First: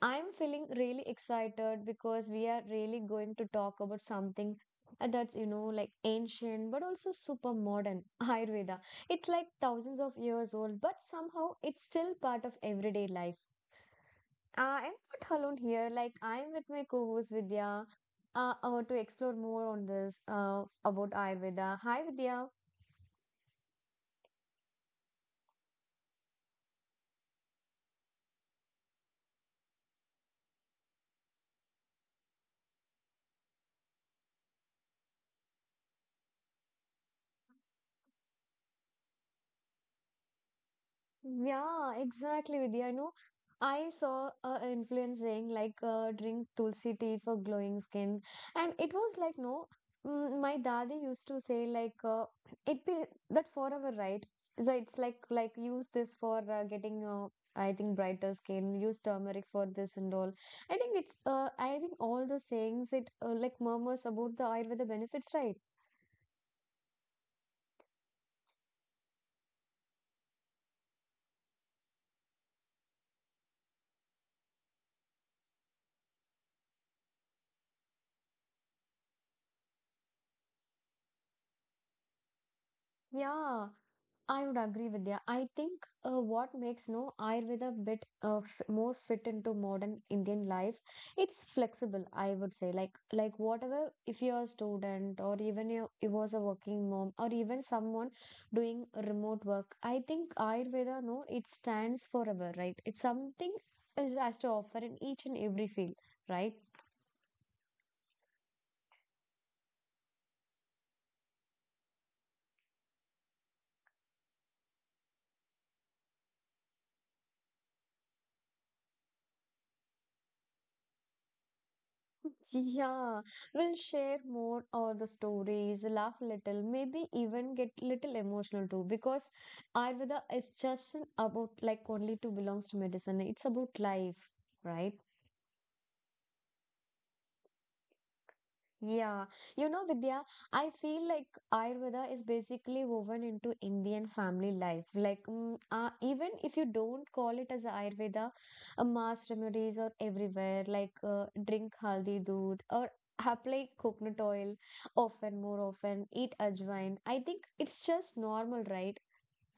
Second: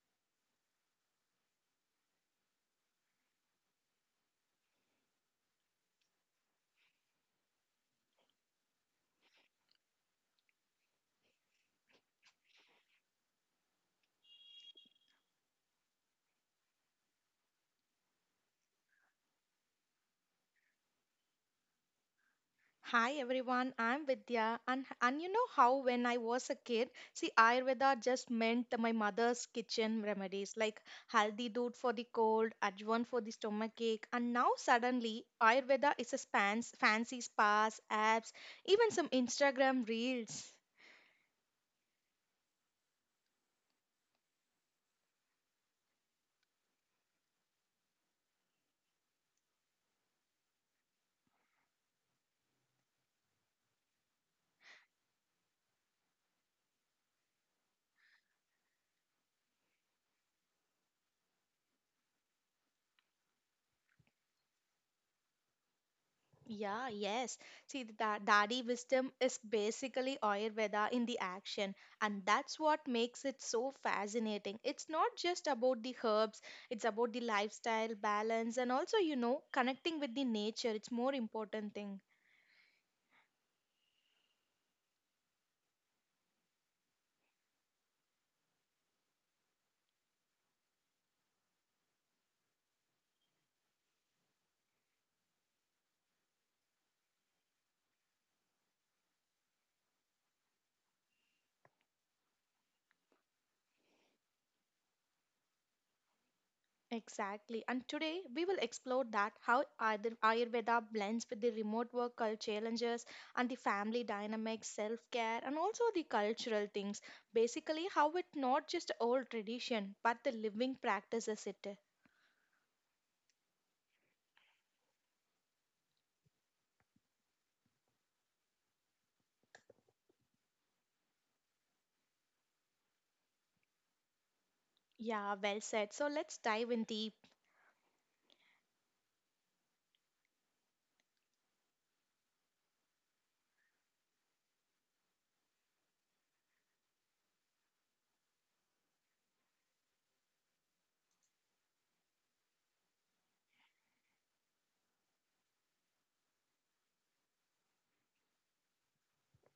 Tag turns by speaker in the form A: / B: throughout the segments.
A: I'm feeling really excited because we are really going to talk about something that's like ancient but also super modern Ayurveda. It's like thousands of years old, but somehow it's still part of everyday life. I'm not alone here. Like I'm with my co-host Vidya. To explore more on this about Ayurveda. Hi, Vidya.
B: Hi everyone, I'm Vidya, and you know how when I was a kid, see Ayurveda just meant my mother's kitchen remedies like haldi dood for the cold, ajwan for the stomach ache, and now suddenly Ayurveda is a spans, fancy spas, apps, even some Instagram reels.
A: Yeah, exactly, Vidya. I know, I saw a influence saying like drink tulsi tea for glowing skin, and it was like no, my dadi used to say like it be that forever, right? So it's like use this for getting I think brighter skin. Use turmeric for this and all. I think it's I think all those sayings it like murmurs about the Ayurveda benefits, right?
B: Yeah, yes. See, that Dadi wisdom is basically Ayurveda in the action, and that's what makes it so fascinating. It's not just about the herbs, it's about the lifestyle balance and also, you know, connecting with the nature. It's more important thing.
A: Yeah, I would agree with you. I think what makes no Ayurveda a bit f more fit into modern Indian life, it's flexible, I would say. Like whatever, if you're a student or even you was a working mom or even someone doing remote work, I think Ayurveda, no, it stands forever, right? It's something is has to offer in each and every field, right?
B: Exactly. And today we will explore that how Ayurveda blends with the remote work culture challenges and the family dynamics, self care, and also the cultural things. Basically, how it not just old tradition but the living practices it.
A: Yeah, we'll share more or the stories, laugh little, maybe even get little emotional too, because Ayurveda is just about like only to belongs to medicine. It's about life, right?
B: Yeah, well said. So let's dive in deep.
A: Yeah, you know, Vidya, I feel like Ayurveda is basically woven into Indian family life. Like, even if you don't call it as Ayurveda, mass remedies are everywhere. Like, drink haldi doodh or apply coconut oil often, more often, eat ajwain. I think it's just normal, right?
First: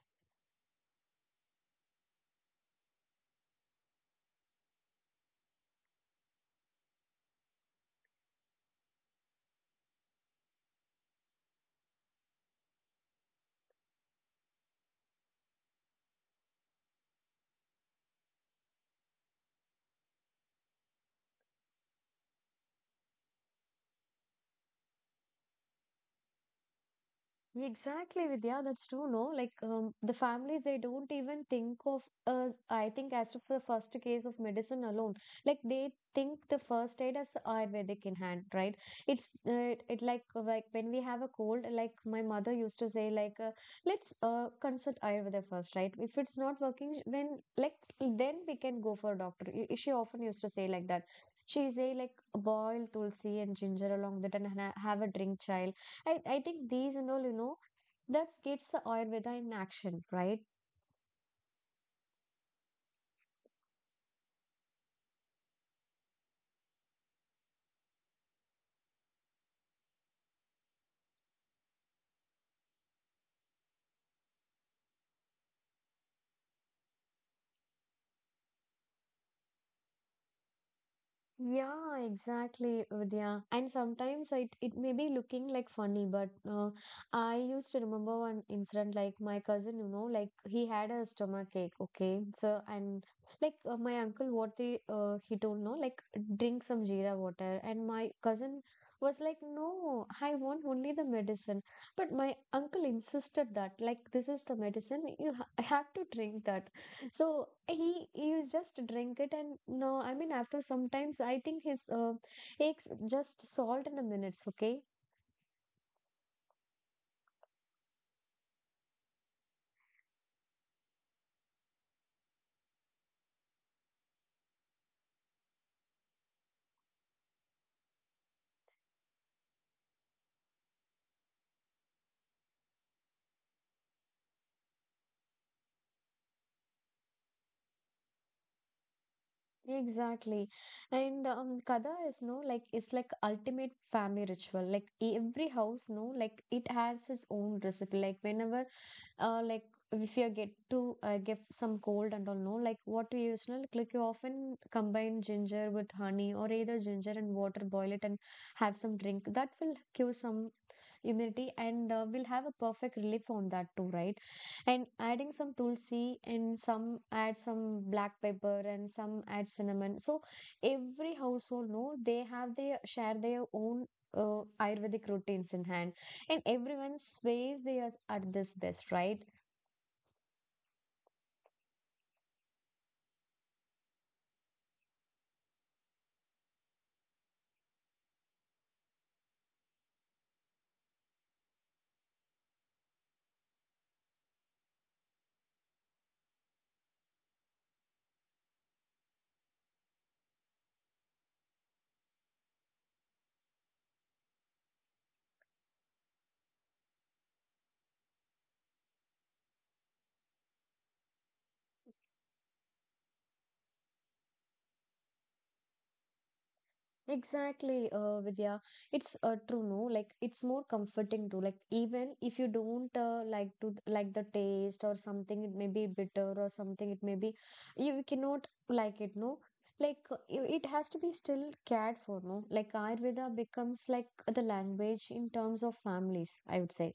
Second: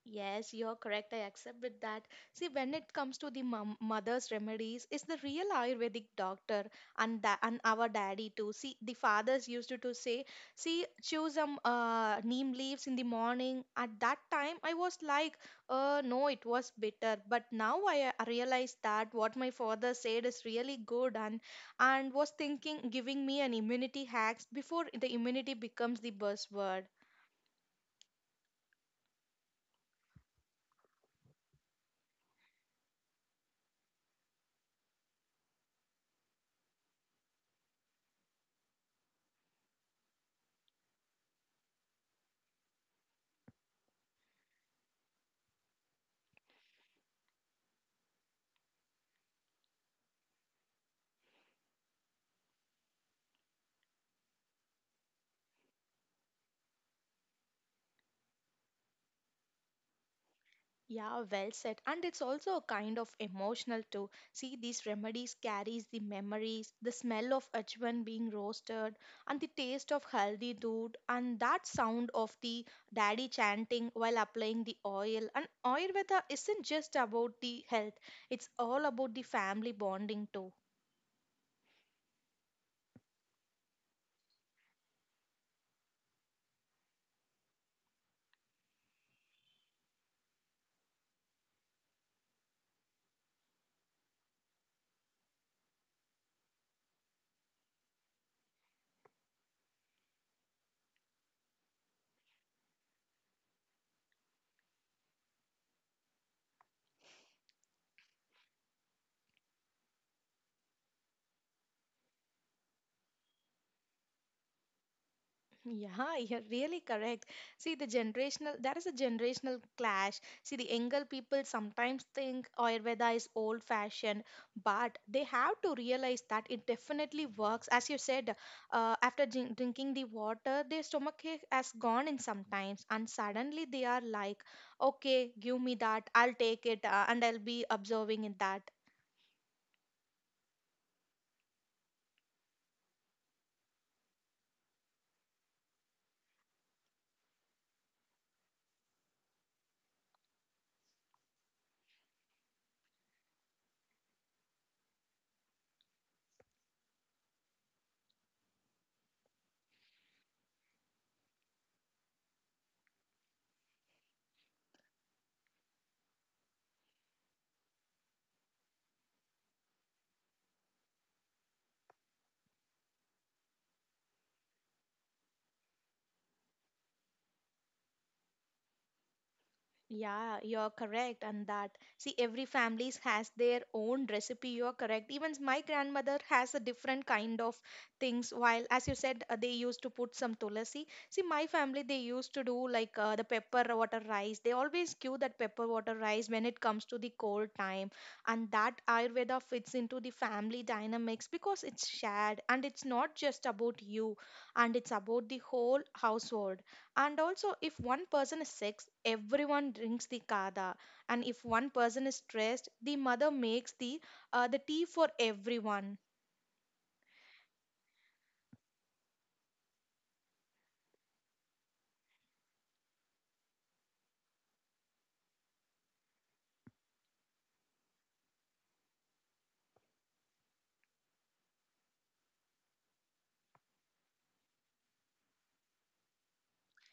B: Yes, you're correct. I accept with that. See, when it comes to the mom, mother's remedies, it's the real Ayurvedic doctor and that and our daddy too. See, the fathers used to say, see, chew some neem leaves in the morning. At that time, I was like, no, it was bitter. But now I realize that what my father said is really good and was thinking giving me an immunity hacks before the immunity becomes the buzzword.
A: Exactly, Vidya. That's true. No, like the families, they don't even think of us, I think, as if the first case of medicine alone. Like they think the first aid as Ayurvedic in hand, right? It's it like when we have a cold, like my mother used to say, like let's consult Ayurveda first, right? If it's not working, when like then we can go for a doctor. She often used to say like that. She say like boil tulsi and ginger along that and have a drink, child. I think these and all, you know, that's gets the Ayurveda in action, right?
B: Yeah, well said. And it's also a kind of emotional too. See, these remedies carries the memories, the smell of ajwan being roasted, and the taste of haldi dood, and that sound of the daddy chanting while applying the oil. And Ayurveda isn't just about the health; it's all about the family bonding too.
A: Yeah, exactly, Vidya. And sometimes it may be looking like funny, but I used to remember one incident like my cousin, you know, like he had a stomach ache, okay? So, and like my uncle, what they, he told, no, like drink some jeera water. And my cousin was like, no, I want only the medicine. But my uncle insisted that, like, this is the medicine, you ha have to drink that. So he used just drink it and no, I mean after sometimes I think his eggs just salt in a minutes, okay?
B: Yeah, you're really correct. See, the generational, there is a generational clash. See, the younger people sometimes think Ayurveda is old fashioned, but they have to realize that it definitely works. As you said, after drinking the water, their stomach ache has gone in sometimes, and suddenly they are like, okay, give me that, I'll take it, and I'll be observing in that.
A: Exactly. And Kada is no like it's like ultimate family ritual. Like every house, no, like it has its own recipe. Like whenever uh like if you get to give some cold and all no, like what we use no, like you often combine ginger with honey or either ginger and water, boil it and have some drink. That will cure some immunity and we'll have a perfect relief on that too, right? And adding some tulsi and some add some black pepper and some add cinnamon, so every household no, they have their share their own ayurvedic routines in hand, and everyone sways theirs at this best, right?
B: Yeah, you're correct and that. See, every family has their own recipe. You're correct. Even my grandmother has a different kind of things. While, as you said, they used to put some tulasi. See, my family, they used to do like the pepper water rice. They always give that pepper water rice when it comes to the cold time. And that Ayurveda fits into the family dynamics because it's shared and it's not just about you and it's about the whole household and also, if one person is sick, everyone drinks the kada, and if one person is stressed, the mother makes the tea for everyone.
A: Exactly, Vidya. It's true, no? Like it's more comforting too. Like even if you don't like to like the taste or something, it may be bitter or something. It may be you cannot like it, no? Like it has to be still cared for, no? Like Ayurveda becomes like the language in terms of families, I would say.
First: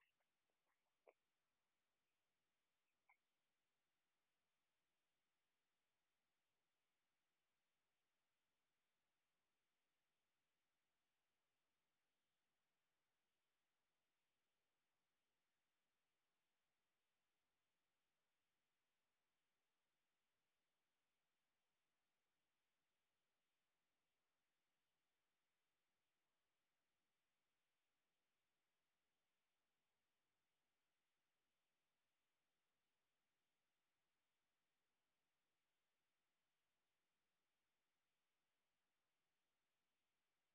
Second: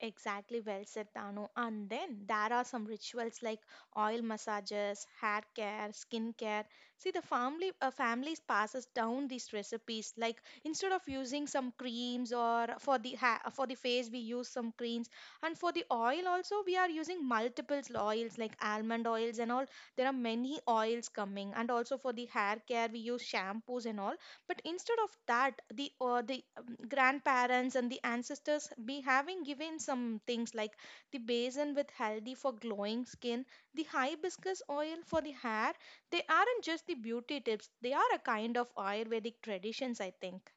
B: Exactly, well said, Tanu. And then there are some rituals like oil massages, hair care, skin care. See, the family families passes down these recipes. Like instead of using some creams or for for the face, we use some creams, and for the oil also we are using multiple oils like almond oils and all. There are many oils coming, and also for the hair care we use shampoos and all, but instead of that the grandparents and the ancestors be having given some things like the basin with haldi for glowing skin, the hibiscus oil for the hair. They aren't just the beauty tips, they are a kind of Ayurvedic traditions, I think.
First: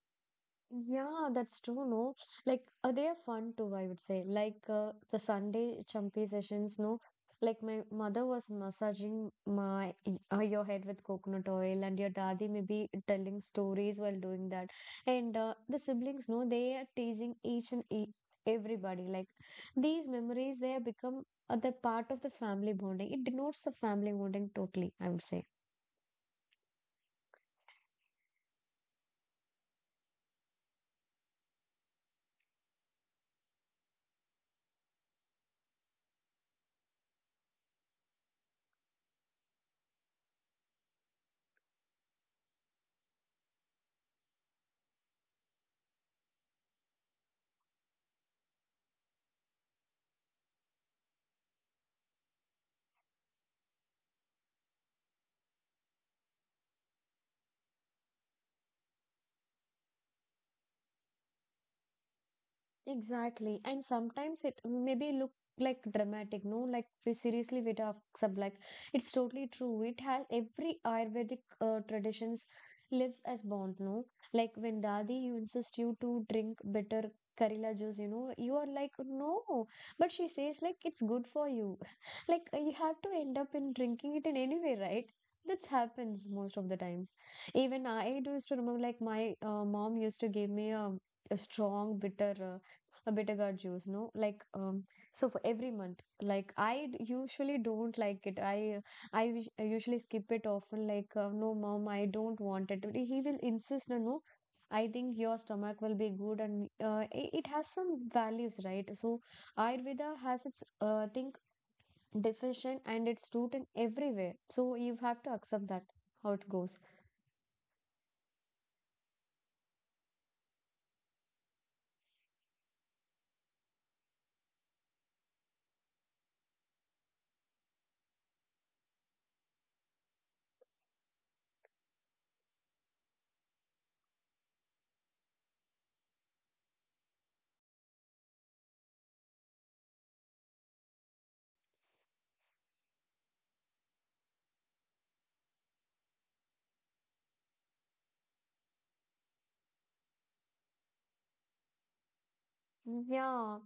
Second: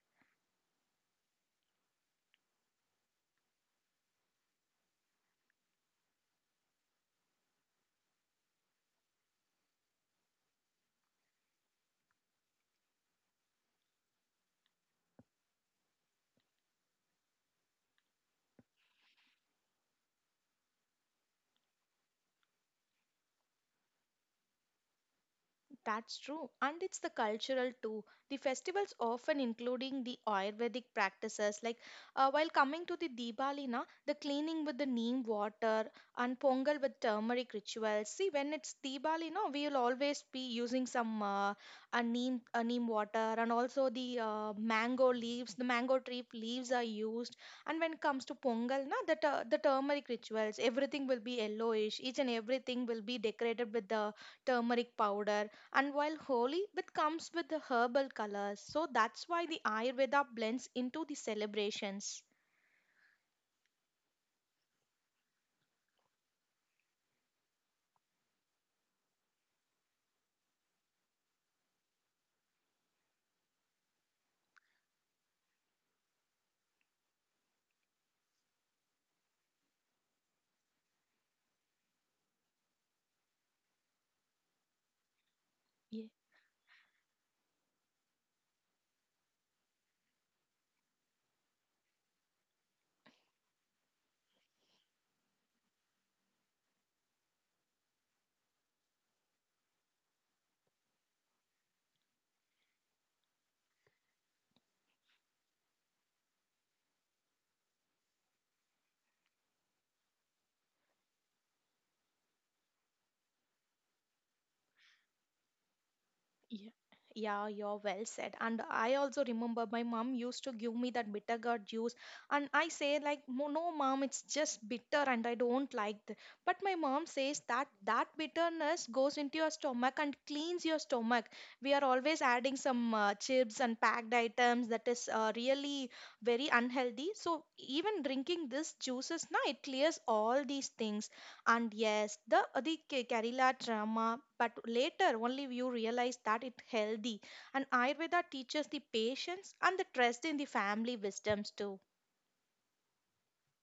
A: Yeah, that's true, no? Like, they are fun too, I would say. Like, the Sunday chumpy sessions, no? Like, my mother was massaging my your head with coconut oil, and your daddy may be telling stories while doing that. And the siblings, no, they are teasing each and e everybody. Like, these memories, they have become the part of the family bonding. It denotes the family bonding totally, I would say.
B: That's true, and it's the cultural too. The festivals often including the Ayurvedic practices. Like while coming to the Diwali, na, the cleaning with the neem water and Pongal with turmeric rituals. See, when it's Diwali, no, we will always be using some a neem water and also the mango leaves. The mango tree leaves are used. And when it comes to Pongal, na, the turmeric rituals, everything will be yellowish. Each and everything will be decorated with the turmeric powder, and while holy, it comes with the herbal colors. So that's why the Ayurveda blends into the celebrations.
A: Exactly. And sometimes it maybe look like dramatic, no? Like we seriously we have some like it's totally true. It has every Ayurvedic traditions lives as bond, no? Like when Dadi you insist you to drink bitter Karela juice, you know, you are like no, but she says like it's good for you. Like you have to end up in drinking it in any way, right? That
B: Yes.
A: happens most of the times. Even I do used to remember like my mom used to give me a strong bitter a bitter juice no like so for every month like usually don't like it. I usually skip it often like no mom, I don't want it. But he will insist, no no, I think your stomach will be good and it has some values, right? So ayurveda has its I think definition and its root in everywhere, so you have to accept that how it
B: Yeah,
A: goes.
B: yeah, you're well said. And I also remember my mom used to give me that bitter gourd juice, and I say like, "Mo- no, mom, it's just bitter, and I don't like it." But my mom says that that bitterness goes into your stomach and cleans your stomach. We are always adding some chips and packed items that is really very unhealthy. So even drinking this juices, now it clears all these things, and yes, Kerala drama, but later only you realize that it's healthy. And Ayurveda teaches the patience and the trust in the family wisdoms too.
A: Yeah.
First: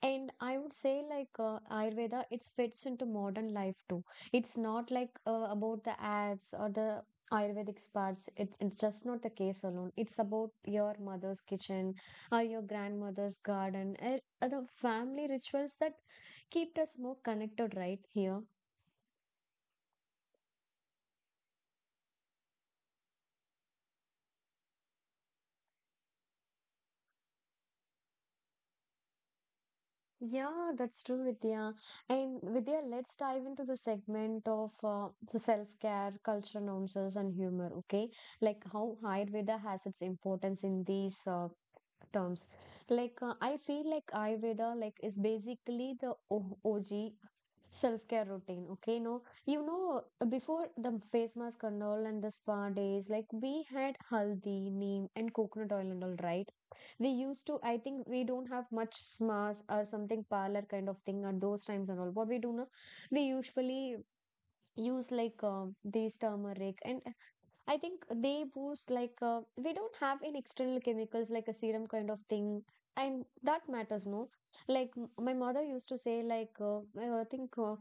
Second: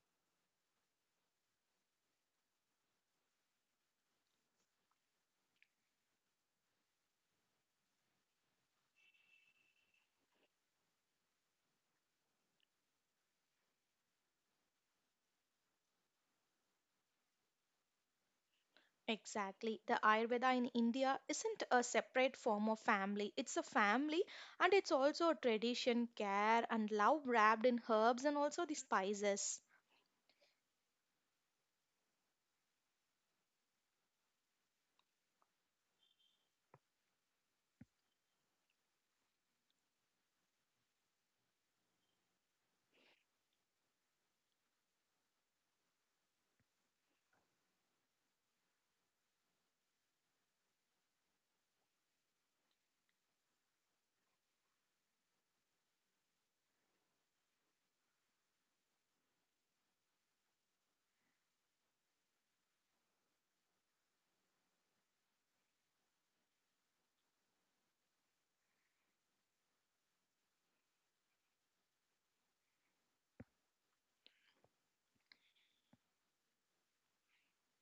A: And I would say like Ayurveda, it fits into modern life too. It's not like about the apps or the Ayurvedic spas. It's just not the case alone. It's about your mother's kitchen or your grandmother's garden and the family rituals that keep us more connected right here.
B: Exactly. The Ayurveda in India isn't a separate form of family. It's a family and it's also a tradition, care, and love wrapped in herbs and also the spices.
A: Yeah, that's true, Vidya. And Vidya, let's dive into the segment of the self-care, cultural nuances, and humor, okay? Like how Ayurveda has its importance in these terms. Like I feel like Ayurveda like is basically the OG self-care routine. Okay, no, you know, before the face mask and all and the spa days, like we had haldi, neem, and coconut oil and all, right? We used to. I think we don't have much smas or something parlor kind of thing at those times and all. What we do now, we usually use like these turmeric and I think they boost like we don't have any external chemicals like a serum kind of thing, and that matters no. Like my mother used to say, like I think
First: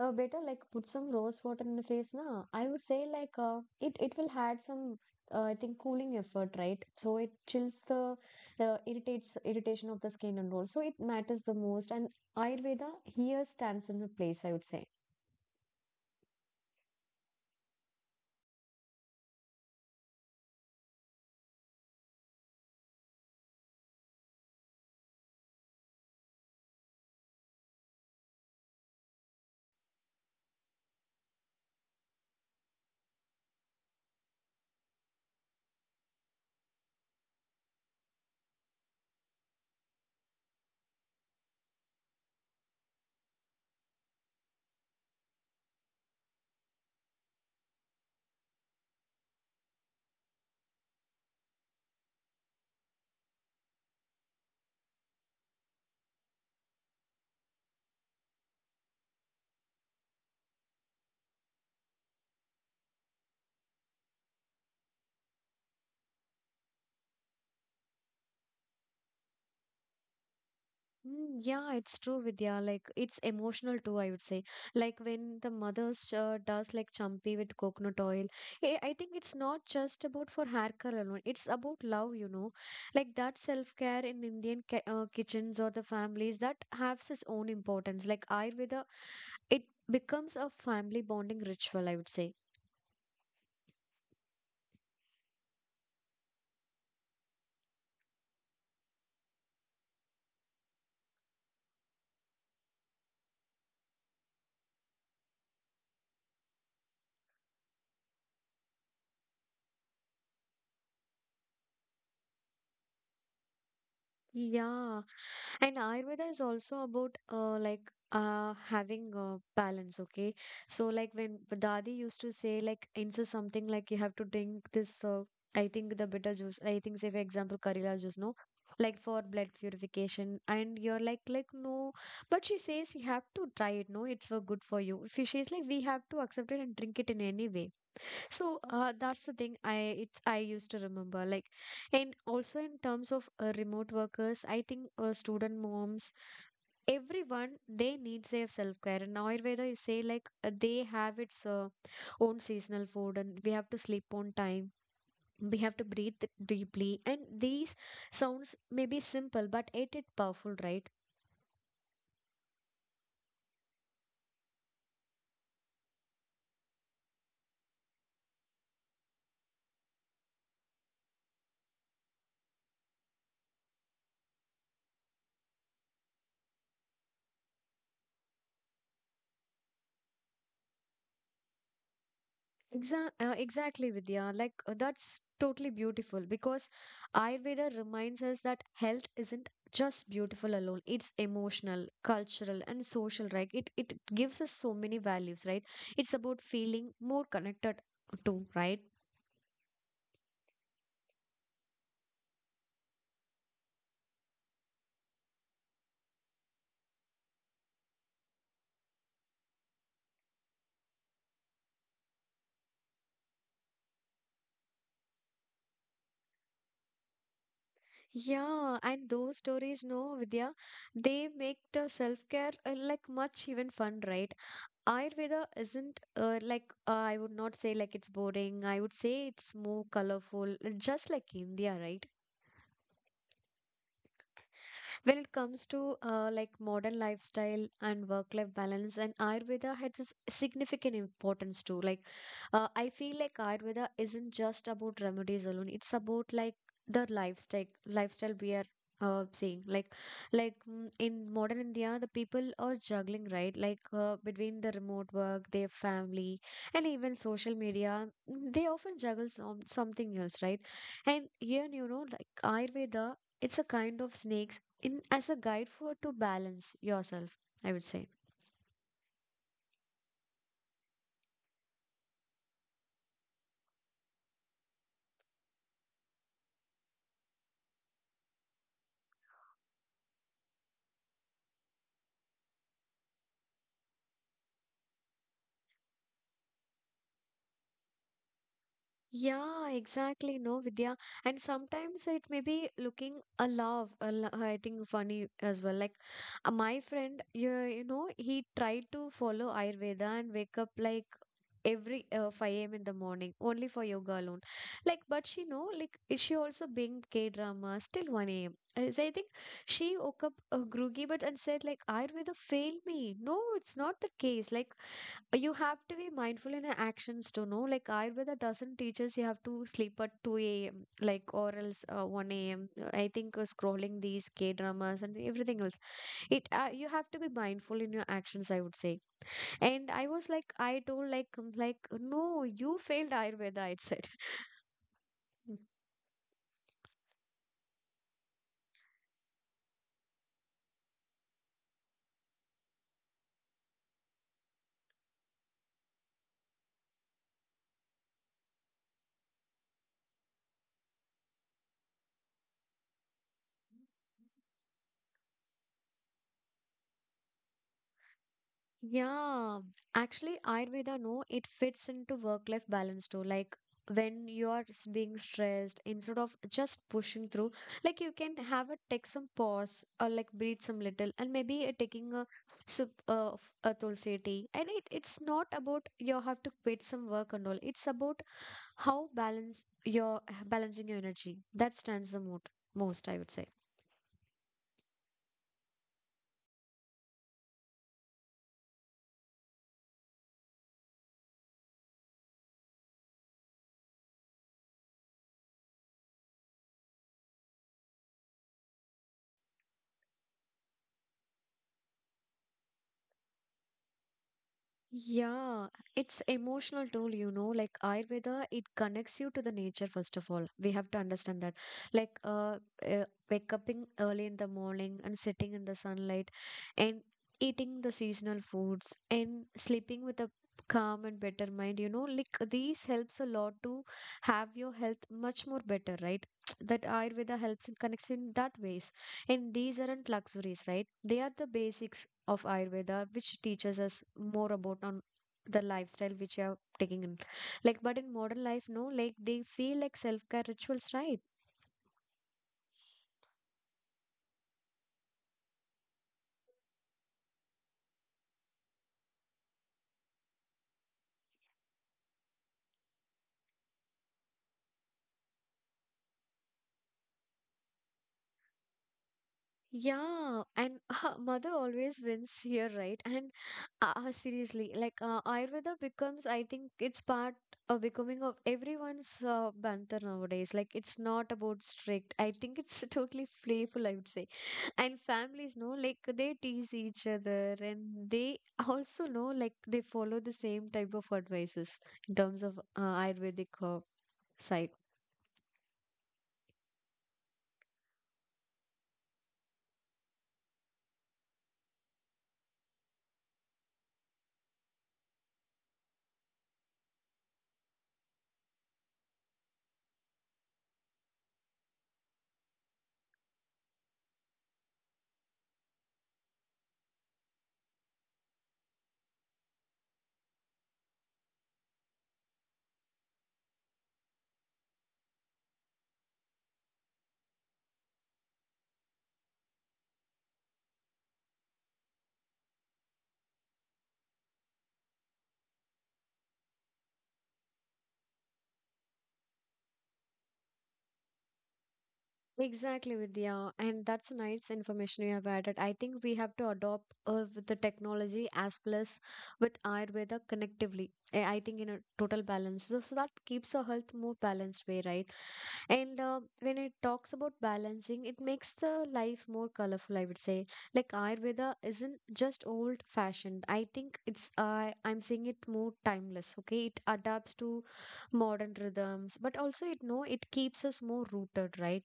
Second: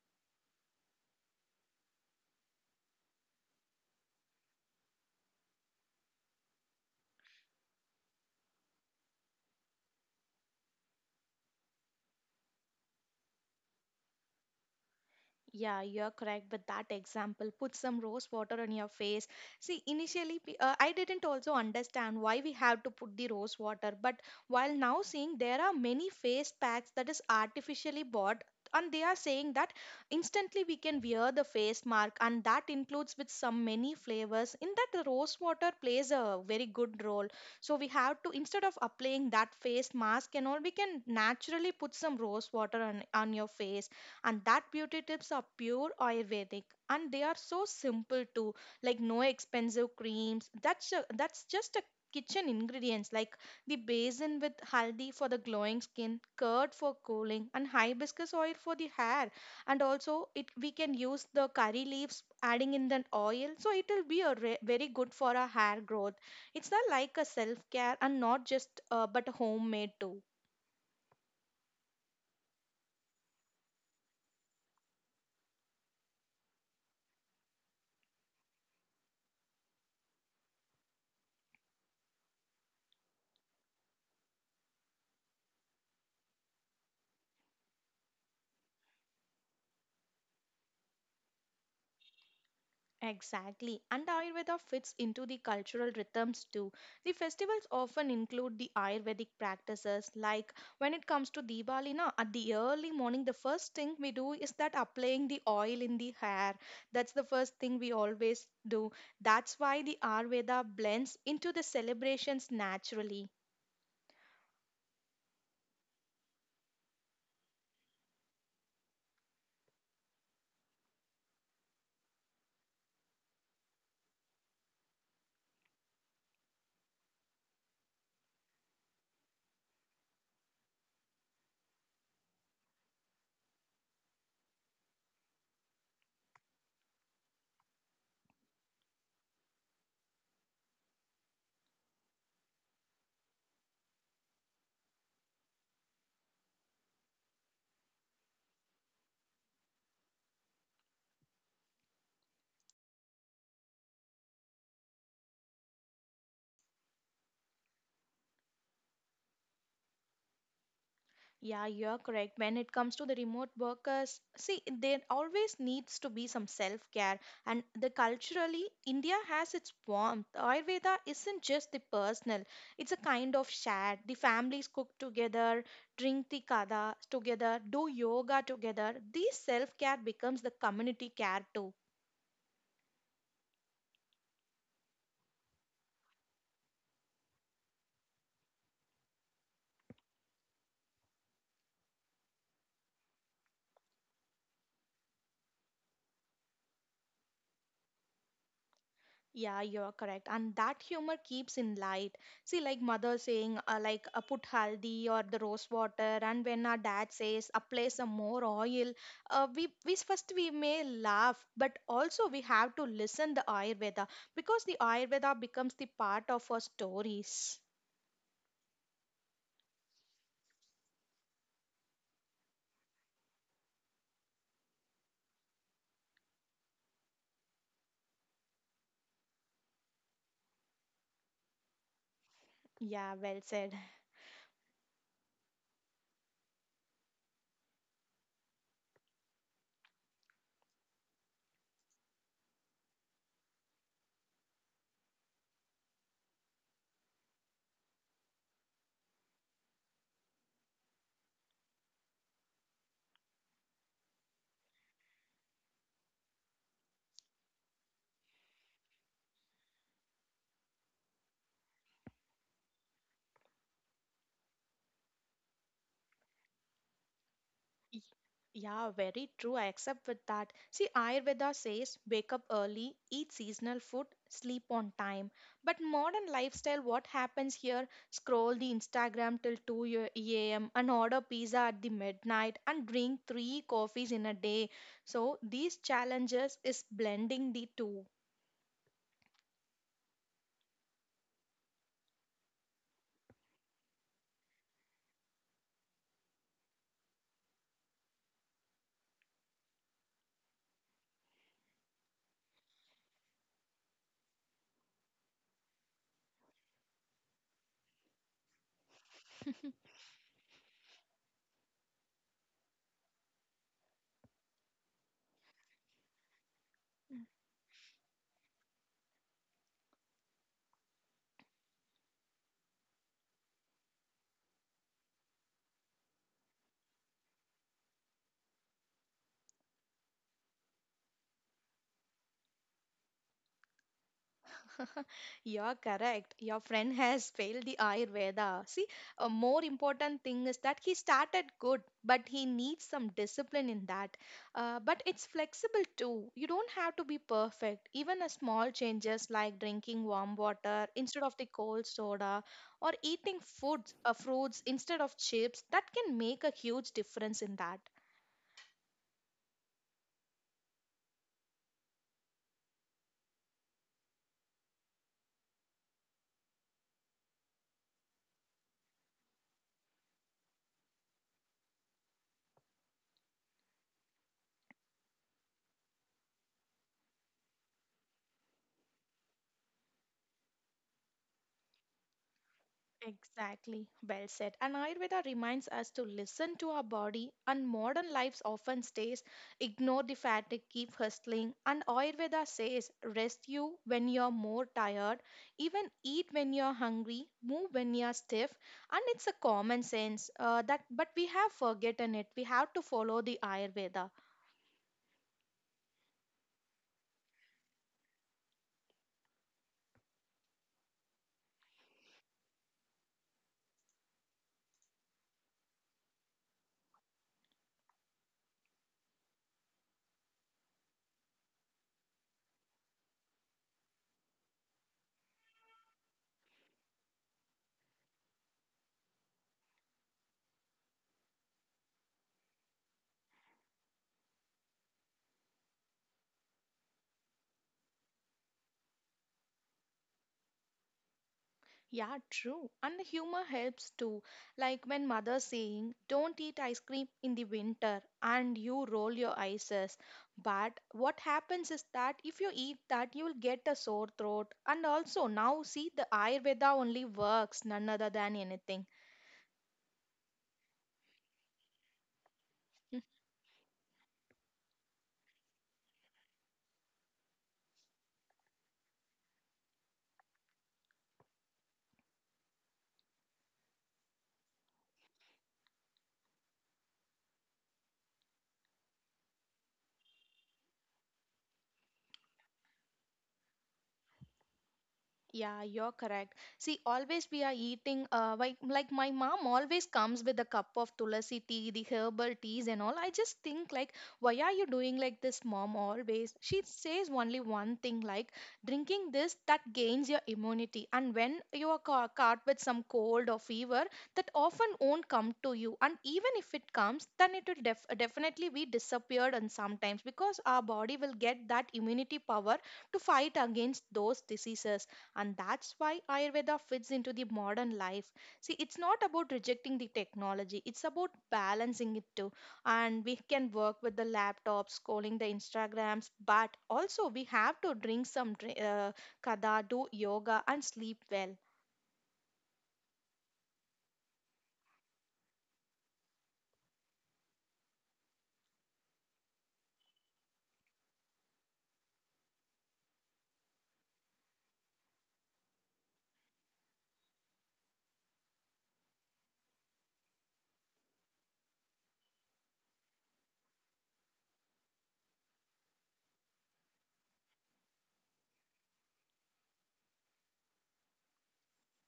A: better like put some rose water in the face na. I would say like it will had some I think cooling effort, right? So it chills the irritates irritation of the skin and all. So it matters the most, and Ayurveda here stands in a place, I would say.
B: Yeah, you're correct. But that example, put some rose water on your face. See, initially, I didn't also understand why we have to put the rose water. But while now seeing there are many face packs that is artificially bought, and they are saying that instantly we can wear the face mark, and that includes with some many flavors. In that, the rose water plays a very good role. So we have to instead of applying that face mask and all, we can naturally put some rose water on your face, and that beauty tips are pure Ayurvedic, and they are so simple too, like no expensive creams. That's a, that's just a kitchen ingredients like the basin with haldi for the glowing skin, curd for cooling, and hibiscus oil for the hair. And also it we can use the curry leaves adding in the oil, so it will be a very good for our hair growth. It's not like a self care and not just but a homemade too.
A: Yeah, it's true, Vidya. Like it's emotional too, I would say. Like when the mother's does like champi with coconut oil, I think it's not just about for hair care alone. It's about love, you know. Like that self-care in Indian ki kitchens or the families that has its own importance. Like Ayurveda, it becomes a family bonding ritual, I would say.
B: Exactly. And Ayurveda fits into the cultural rhythms too. The festivals often include the Ayurvedic practices. Like when it comes to Diwali, na, at the early morning, the first thing we do is that applying the oil in the hair. That's the first thing we always do. That's why the Ayurveda blends into the celebrations naturally.
A: Yeah, and Ayurveda is also about having a balance, okay? So like when the Dadi used to say like insist something like you have to drink this I think the bitter juice, I think say for example Karela juice, no? Like for blood purification and you're like no, but she says you have to try it, no, it's for good for you. If She's like we have to accept it and drink it in any way. So that's the thing I it's I used to remember like, and also in terms of remote workers I think student moms, everyone they need their self care, and Ayurveda you say like they have its own seasonal food, and we have to sleep on time, we have to breathe deeply, and these sounds may be simple but it is powerful, right?
B: Yeah, you're correct. When it comes to the remote workers, see, there always needs to be some self care. And the culturally, India has its warmth. Ayurveda isn't just the personal, it's a kind of shared. The families cook together, drink the kada together, do yoga together. This self care becomes the community care too.
A: Exactly, Vidya. Like, that's totally beautiful because Ayurveda reminds us that health isn't just beautiful alone. It's emotional, cultural, and social, right? It gives us so many values, right? It's about feeling more connected to, right?
B: Yeah, you're correct. And that humor keeps in light. See, like mother saying, put haldi or the rose water. And when our dad says, apply some more oil, we first we may laugh, but also we have to listen the Ayurveda because the Ayurveda becomes the part of our stories.
A: Yeah, and those stories, no, Vidya, they make the self-care like much even fun, right? Ayurveda isn't I would not say like it's boring. I would say it's more colorful, just like India, right?
B: Yeah, well said.
A: When it comes to like modern lifestyle and work-life balance, and Ayurveda has its significant importance too. Like, I feel like Ayurveda isn't just about remedies alone. It's about like the lifestyle we are seeing. Like, in modern India, the people are juggling, right, like between the remote work, their family, and even social media. They often juggle something else, right? And here, like Ayurveda. It's a kind of snake in as a guide for to balance yourself, I would
B: Y-
A: say.
B: Yeah, very true. I accept with that. See, Ayurveda says wake up early, eat seasonal food, sleep on time. But modern lifestyle, what happens here? Scroll the Instagram till 2 a.m. and order pizza at the midnight and drink 3 coffees in a day. So these challenges is blending the two.
A: Yeah, exactly, no, Vidya. And sometimes it may be looking a love a lo- I think funny as well. Like, my friend, you know, he tried to follow Ayurveda and wake up like every 5 a.m in the morning only for yoga alone. Like, but she know, like is she also being K drama still 1 a.m, as I think. She woke up groggy, but and said like Ayurveda failed me. No, it's not the case. Like, you have to be mindful in your actions to know, like Ayurveda doesn't teach us you have to sleep at 2 a.m, like, or else 1 a.m. I think scrolling these K dramas and everything else, it, you have to be mindful in your actions, I would say. And I was like, I told like, like, no, you failed Ayurveda, I said.
B: You're correct. Your friend has failed the Ayurveda. See, a more important thing is that he started good, but he needs some discipline in that. But it's flexible too. You don't have to be perfect. Even a small changes like drinking warm water instead of the cold soda or eating foods, fruits instead of chips, that can make a huge difference in that.
A: Yeah, actually, Ayurveda, no, it fits into work-life balance too. Like, when you are being stressed, instead of just pushing through, like you can have a take some pause or like breathe some little, and maybe taking a sip of a tulsi tea. And it, it's not about you have to quit some work and all. It's about how balance your balancing your energy. That stands the most, I would say.
B: Exactly, well said. And Ayurveda reminds us to listen to our body, and modern lives often stays ignore the fatigue, keep hustling. And Ayurveda says rest you when you're more tired, even eat when you're hungry, move when you're stiff. And it's a common sense that, but we have forgotten it. We have to follow the Ayurveda.
A: Yeah, it's emotional tool, you know, like Ayurveda, it connects you to the nature, first of all. We have to understand that. Like uh wake up in early in the morning and sitting in the sunlight, and eating the seasonal foods and sleeping with a calm and better mind, you know, like these helps a lot to have your health much more better, right? That Ayurveda helps and connects in that ways. And these aren't luxuries, right? They are the basics of Ayurveda, which teaches us more about on the lifestyle which you are taking in. Like, but in modern life, no, like they feel like self care rituals, right?
B: Yeah, true. And the humor helps too. Like when mother saying, "Don't eat ice cream in the winter," and you roll your eyes. But what happens is that if you eat that, you will get a sore throat. And also now see the Ayurveda only works none other than anything.
A: Yeah, and mother always wins here, right? And seriously, like, Ayurveda becomes, I think it's part of becoming of everyone's banter nowadays. Like, it's not about strict. I think it's totally playful, I would say. And families know, like they tease each other and they also know, like they follow the same type of advices in terms of Ayurvedic side.
B: Yeah, you're correct. See, always we are eating, like my mom always comes with a cup of tulsi tea, the herbal teas and all. I just think like, why are you doing like this, mom, always? She says only one thing like, drinking this, that gains your immunity. And when you are caught with some cold or fever, that often won't come to you. And even if it comes, then it will definitely be disappeared and sometimes because our body will get that immunity power to fight against those diseases, and that's why Ayurveda fits into the modern life. See, it's not about rejecting the technology, it's about balancing it too. And we can work with the laptops, scrolling the Instagrams, but also we have to drink some kada, do yoga, and sleep well.
A: Exactly, Vidya, and that's a nice information you have added. I think we have to adopt with the technology as plus with Ayurveda connectively, I think in a total balance, so that keeps our health more balanced way, right? And when it talks about balancing, it makes the life more colorful, I would say. Like Ayurveda isn't just old fashioned. I think it's, I'm saying it more timeless, okay? It adapts to modern rhythms, but also it, no, it keeps us more rooted, right?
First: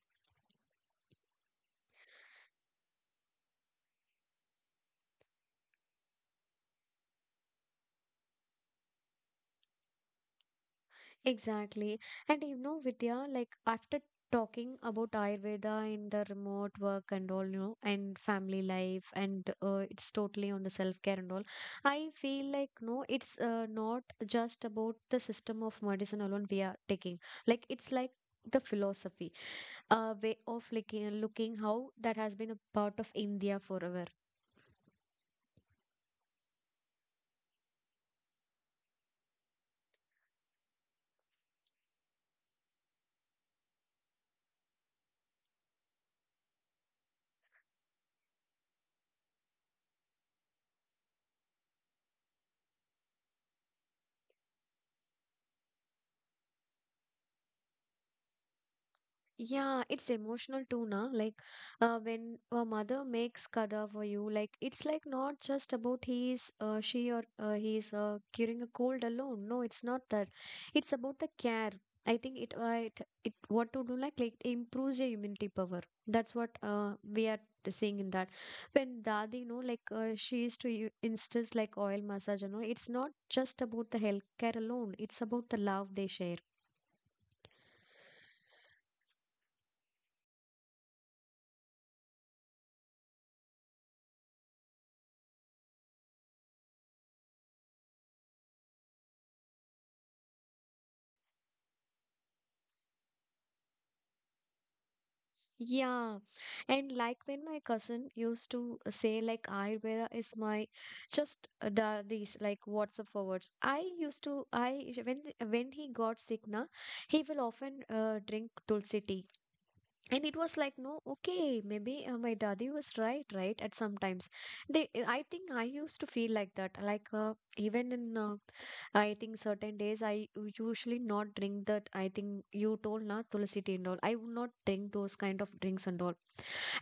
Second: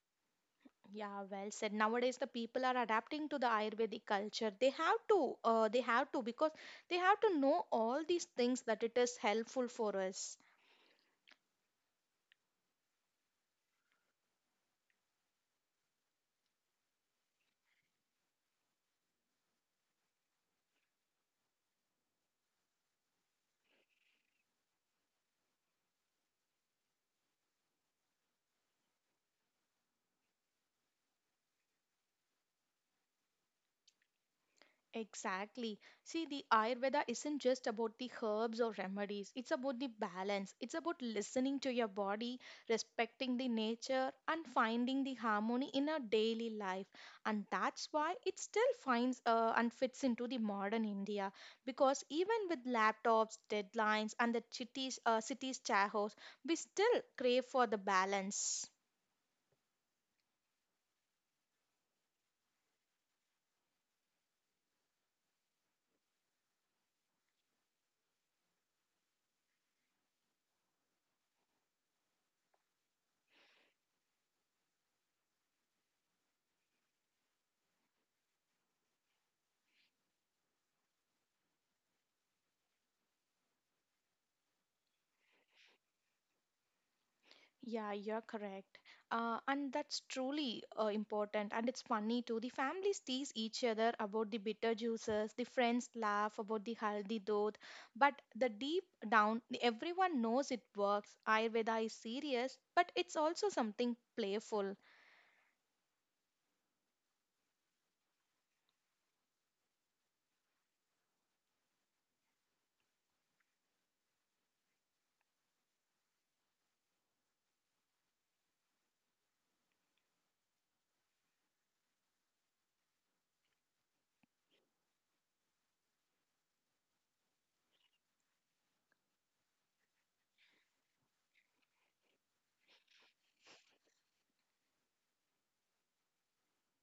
B: Yeah, well said. Nowadays, the people are adapting to the Ayurvedic culture. They have to, because they have to know all these things that it is helpful for us.
A: Exactly. And you know, Vidya, like after talking about Ayurveda in the remote work and all, you know, and family life, and it's totally on the self-care and all, I feel like, no, it's not just about the system of medicine alone we are taking. Like, it's like the philosophy, a way of looking, how that has been a part of India forever.
B: Exactly. See, the Ayurveda isn't just about the herbs or remedies, it's about the balance. It's about listening to your body, respecting the nature, and finding the harmony in our daily life. And that's why it still finds and fits into the modern India. Because even with laptops, deadlines, and the cities' chaos, we still crave for the balance.
A: Yeah, it's emotional too, na. Like, when a mother makes kada for you, like it's like not just about he's, she or he's curing a cold alone. No, it's not that. It's about the care. I think it, it what to do, like it improves your immunity power. That's what we are seeing in that. When Dadi, you know, like she is to insist like oil massage, you know, it's not just about the health care alone. It's about the love they share.
B: Yeah, you're correct. And that's truly important. And it's funny too. The families tease each other about the bitter juices, the friends laugh about the haldi dodh. But the deep down, everyone knows it works. Ayurveda is serious, but it's also something playful.
A: Yeah, and like when my cousin used to say like Ayurveda is my just the these like WhatsApp forwards. I used to I When he got sick na, he will often drink tulsi tea, and it was like, no, okay, maybe my daddy was right right at sometimes. They, I think I used to feel like that, like even in, I think certain days I usually not drink that. I think you told na tulsi tea and all. I would not drink those kind of drinks and all.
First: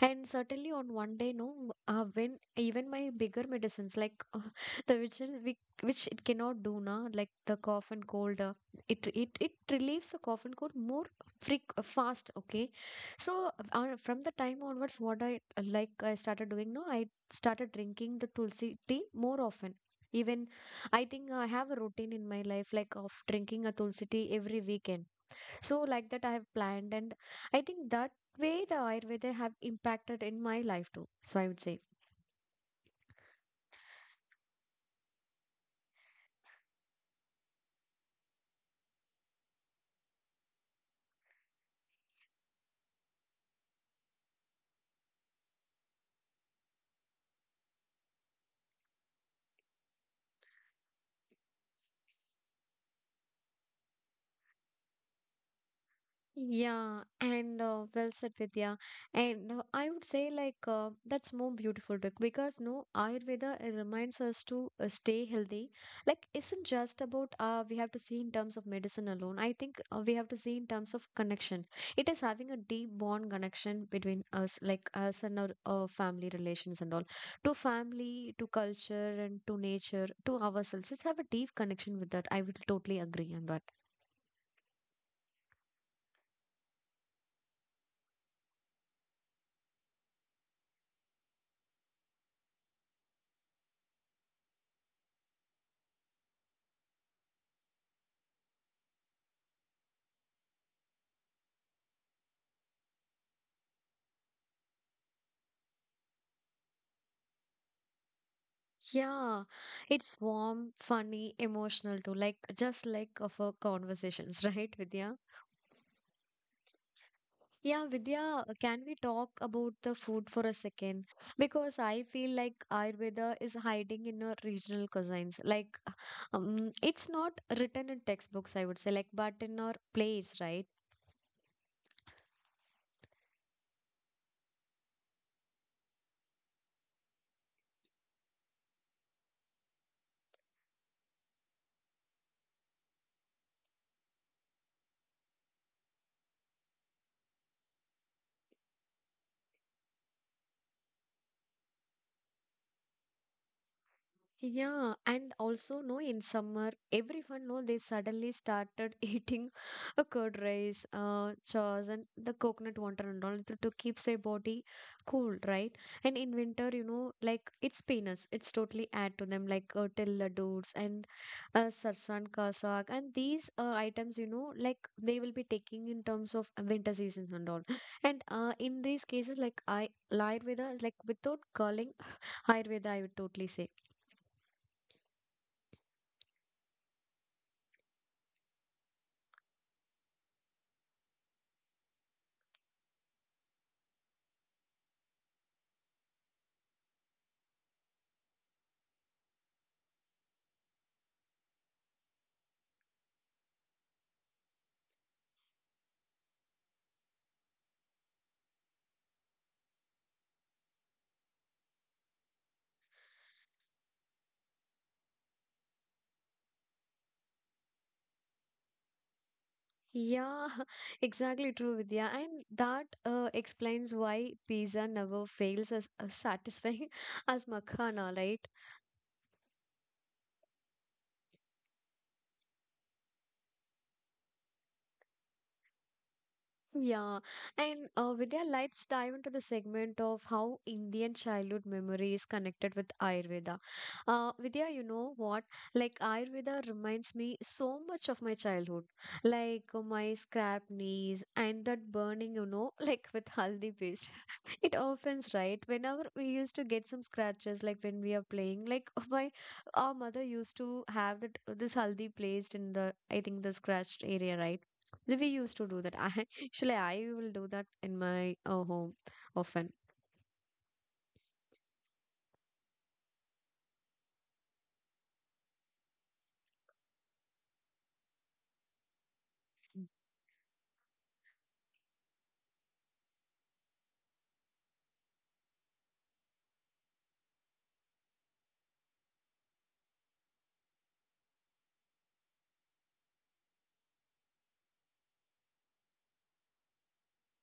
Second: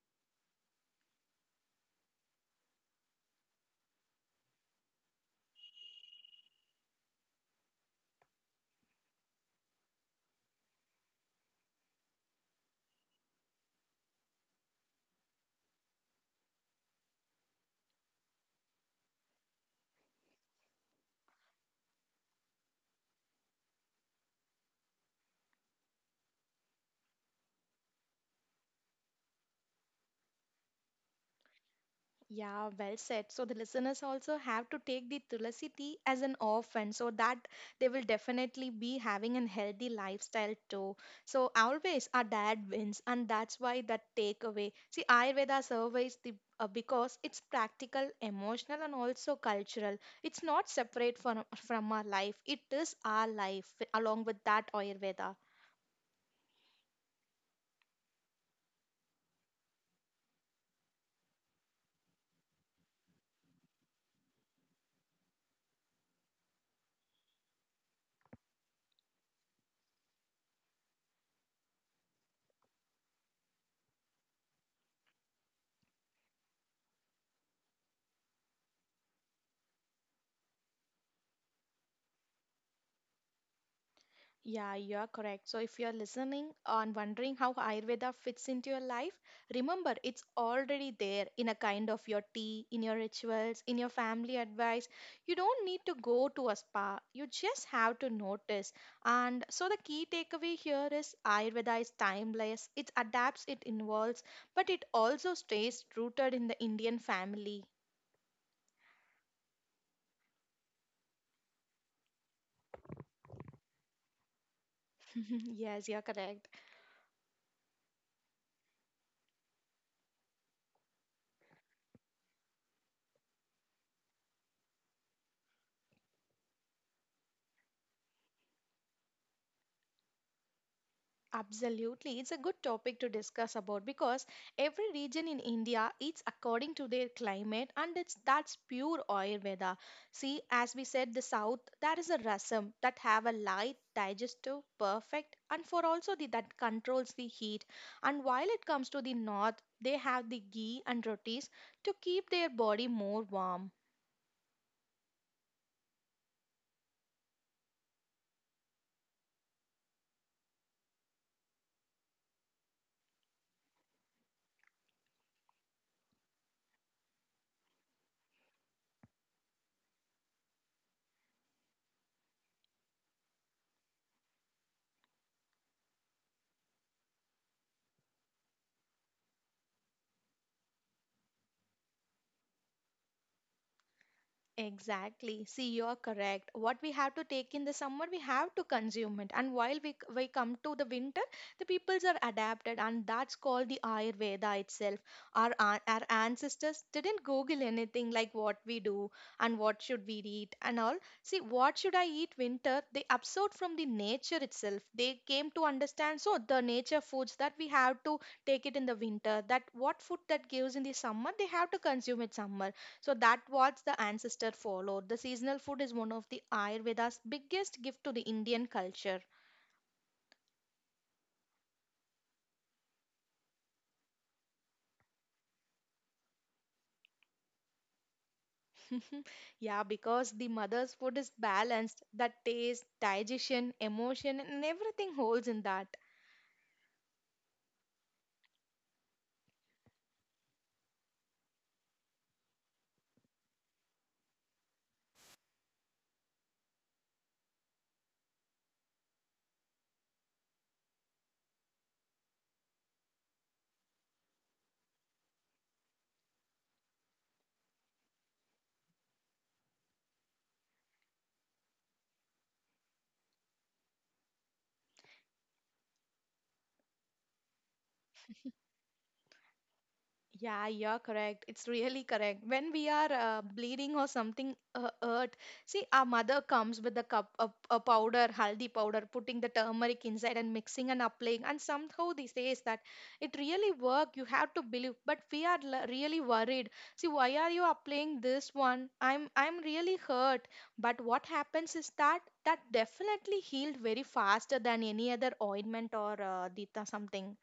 A: And certainly on one day, no, when even my bigger medicines like the which it cannot do now, like the cough and cold, it it it relieves the cough and cold more freak fast. Okay, so from the time onwards, what I like I started doing now, I started drinking the tulsi tea more often. Even I think I have a routine in my life, like of drinking a tulsi tea every weekend. So like that I have planned and I think that way the Ayurveda have impacted in my life too, so I would say.
B: Yeah, well said. So the listeners also have to take the Tulasi tea as an orphan so that they will definitely be having a healthy lifestyle too. So always our dad wins and that's why that takeaway. See, Ayurveda surveys the because it's practical, emotional and also cultural. It's not separate from our life. It is our life along with that Ayurveda.
A: Yeah, and well said, Vidya. And I would say, like, that's more beautiful because, no, Ayurveda, it reminds us to stay healthy. Like, isn't just about we have to see in terms of medicine alone. I think we have to see in terms of connection. It is having a deep bond connection between us, like us and our family relations and all, to family, to culture, and to nature, to ourselves. Let's have a deep connection with that. I would totally agree on that.
B: Yeah, you are correct. So, if you're listening and wondering how Ayurveda fits into your life, remember it's already there in a kind of your tea, in your rituals, in your family advice. You don't need to go to a spa, you just have to notice. And so, the key takeaway here is Ayurveda is timeless, it adapts, it involves, but it also stays rooted in the Indian family.
A: Yeah, it's warm, funny, emotional too, like just like of our conversations, right, Vidya?
B: Yes, you're correct.
A: Yeah, Vidya, can we talk about the food for a second? Because I feel like Ayurveda is hiding in our regional cuisines. Like, it's not written in textbooks, I would say, like, but in our plates, right?
B: Absolutely. It's a good topic to discuss about because every region in India eats according to their climate and it's that's pure Ayurveda. See, as we said, the south, that is a rasam that have a light, digestive, perfect, and for also the that controls the heat. And while it comes to the north, they have the ghee and rotis to keep their body more warm.
A: Yeah, and also no, in summer, everyone know they suddenly started eating a curd rice, chaws, and the coconut water and all to keep their body cool, right? And in winter, you know, like it's peanuts, it's totally add to them like till ladoos and sarsan ka saag, and these items, you know, like they will be taking in terms of winter seasons and all. And in these cases, like I, Ayurveda, like without calling Ayurveda, I would totally say.
B: Exactly. See, you're correct. What we have to take in the summer, we have to consume it. And while we come to the winter, the peoples are adapted, and that's called the Ayurveda itself. Our ancestors didn't Google anything like what we do and what should we eat and all. See, what should I eat winter? They absorbed from the nature itself. They came to understand, so the nature foods that we have to take it in the winter, that what food that gives in the summer, they have to consume it summer so that was the ancestor followed. The seasonal food is one of the Ayurveda's biggest gift to the Indian culture.
A: Yeah, exactly true, Vidya. And that explains why pizza never fails as satisfying as makhana, right?
B: Yeah, because the mother's food is balanced. That taste, digestion, emotion, and everything holds in that.
A: Yeah, and Vidya, let's dive into the segment of how Indian childhood memory is connected with Ayurveda. Vidya, you know what? Like, Ayurveda reminds me so much of my childhood, like my scrap knees and that burning, you know, like with haldi paste. It offends, right? Whenever we used to get some scratches, like when we are playing, like my our mother used to have that this haldi placed in the, I think, the scratched area, right? We used to do that. I actually I will do that in my home often.
B: Yeah, you're correct. It's really correct. When we are bleeding or something hurt, see, our mother comes with a cup, a powder, haldi powder, putting the turmeric inside and mixing and applying. And somehow they says that it really work. You have to believe. But we are l- really worried. See, why are you applying this one? I'm really hurt. But what happens is that that definitely healed very faster than any other ointment or dita something.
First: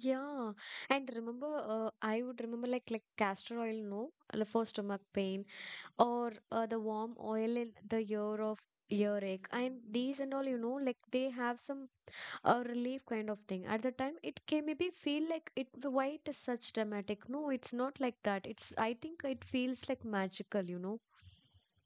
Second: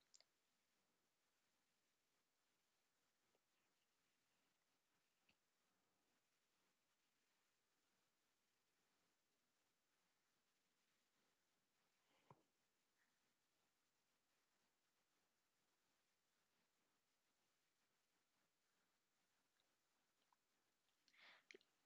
A: Yeah, and remember, I would remember like castor oil, no, like for stomach pain or the warm oil in the year of earache, and these and all, you know, like they have some relief kind of thing. At the time, it can maybe feel like it. Why it is such dramatic? No, it's not like that. It's, I think it feels like magical, you know.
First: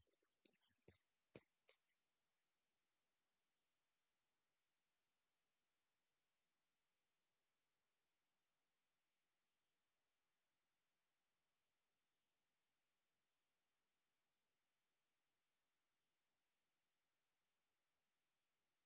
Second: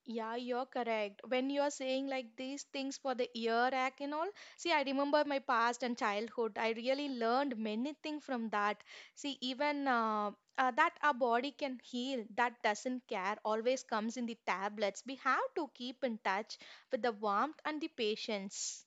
B: Yeah, you're correct. When you're saying like these things for the ear rack and all, see, I remember my past and childhood. I really learned many things from that. See, even that our body can heal, that doesn't care, always comes in the tablets. We have to keep in touch with the warmth and the patience.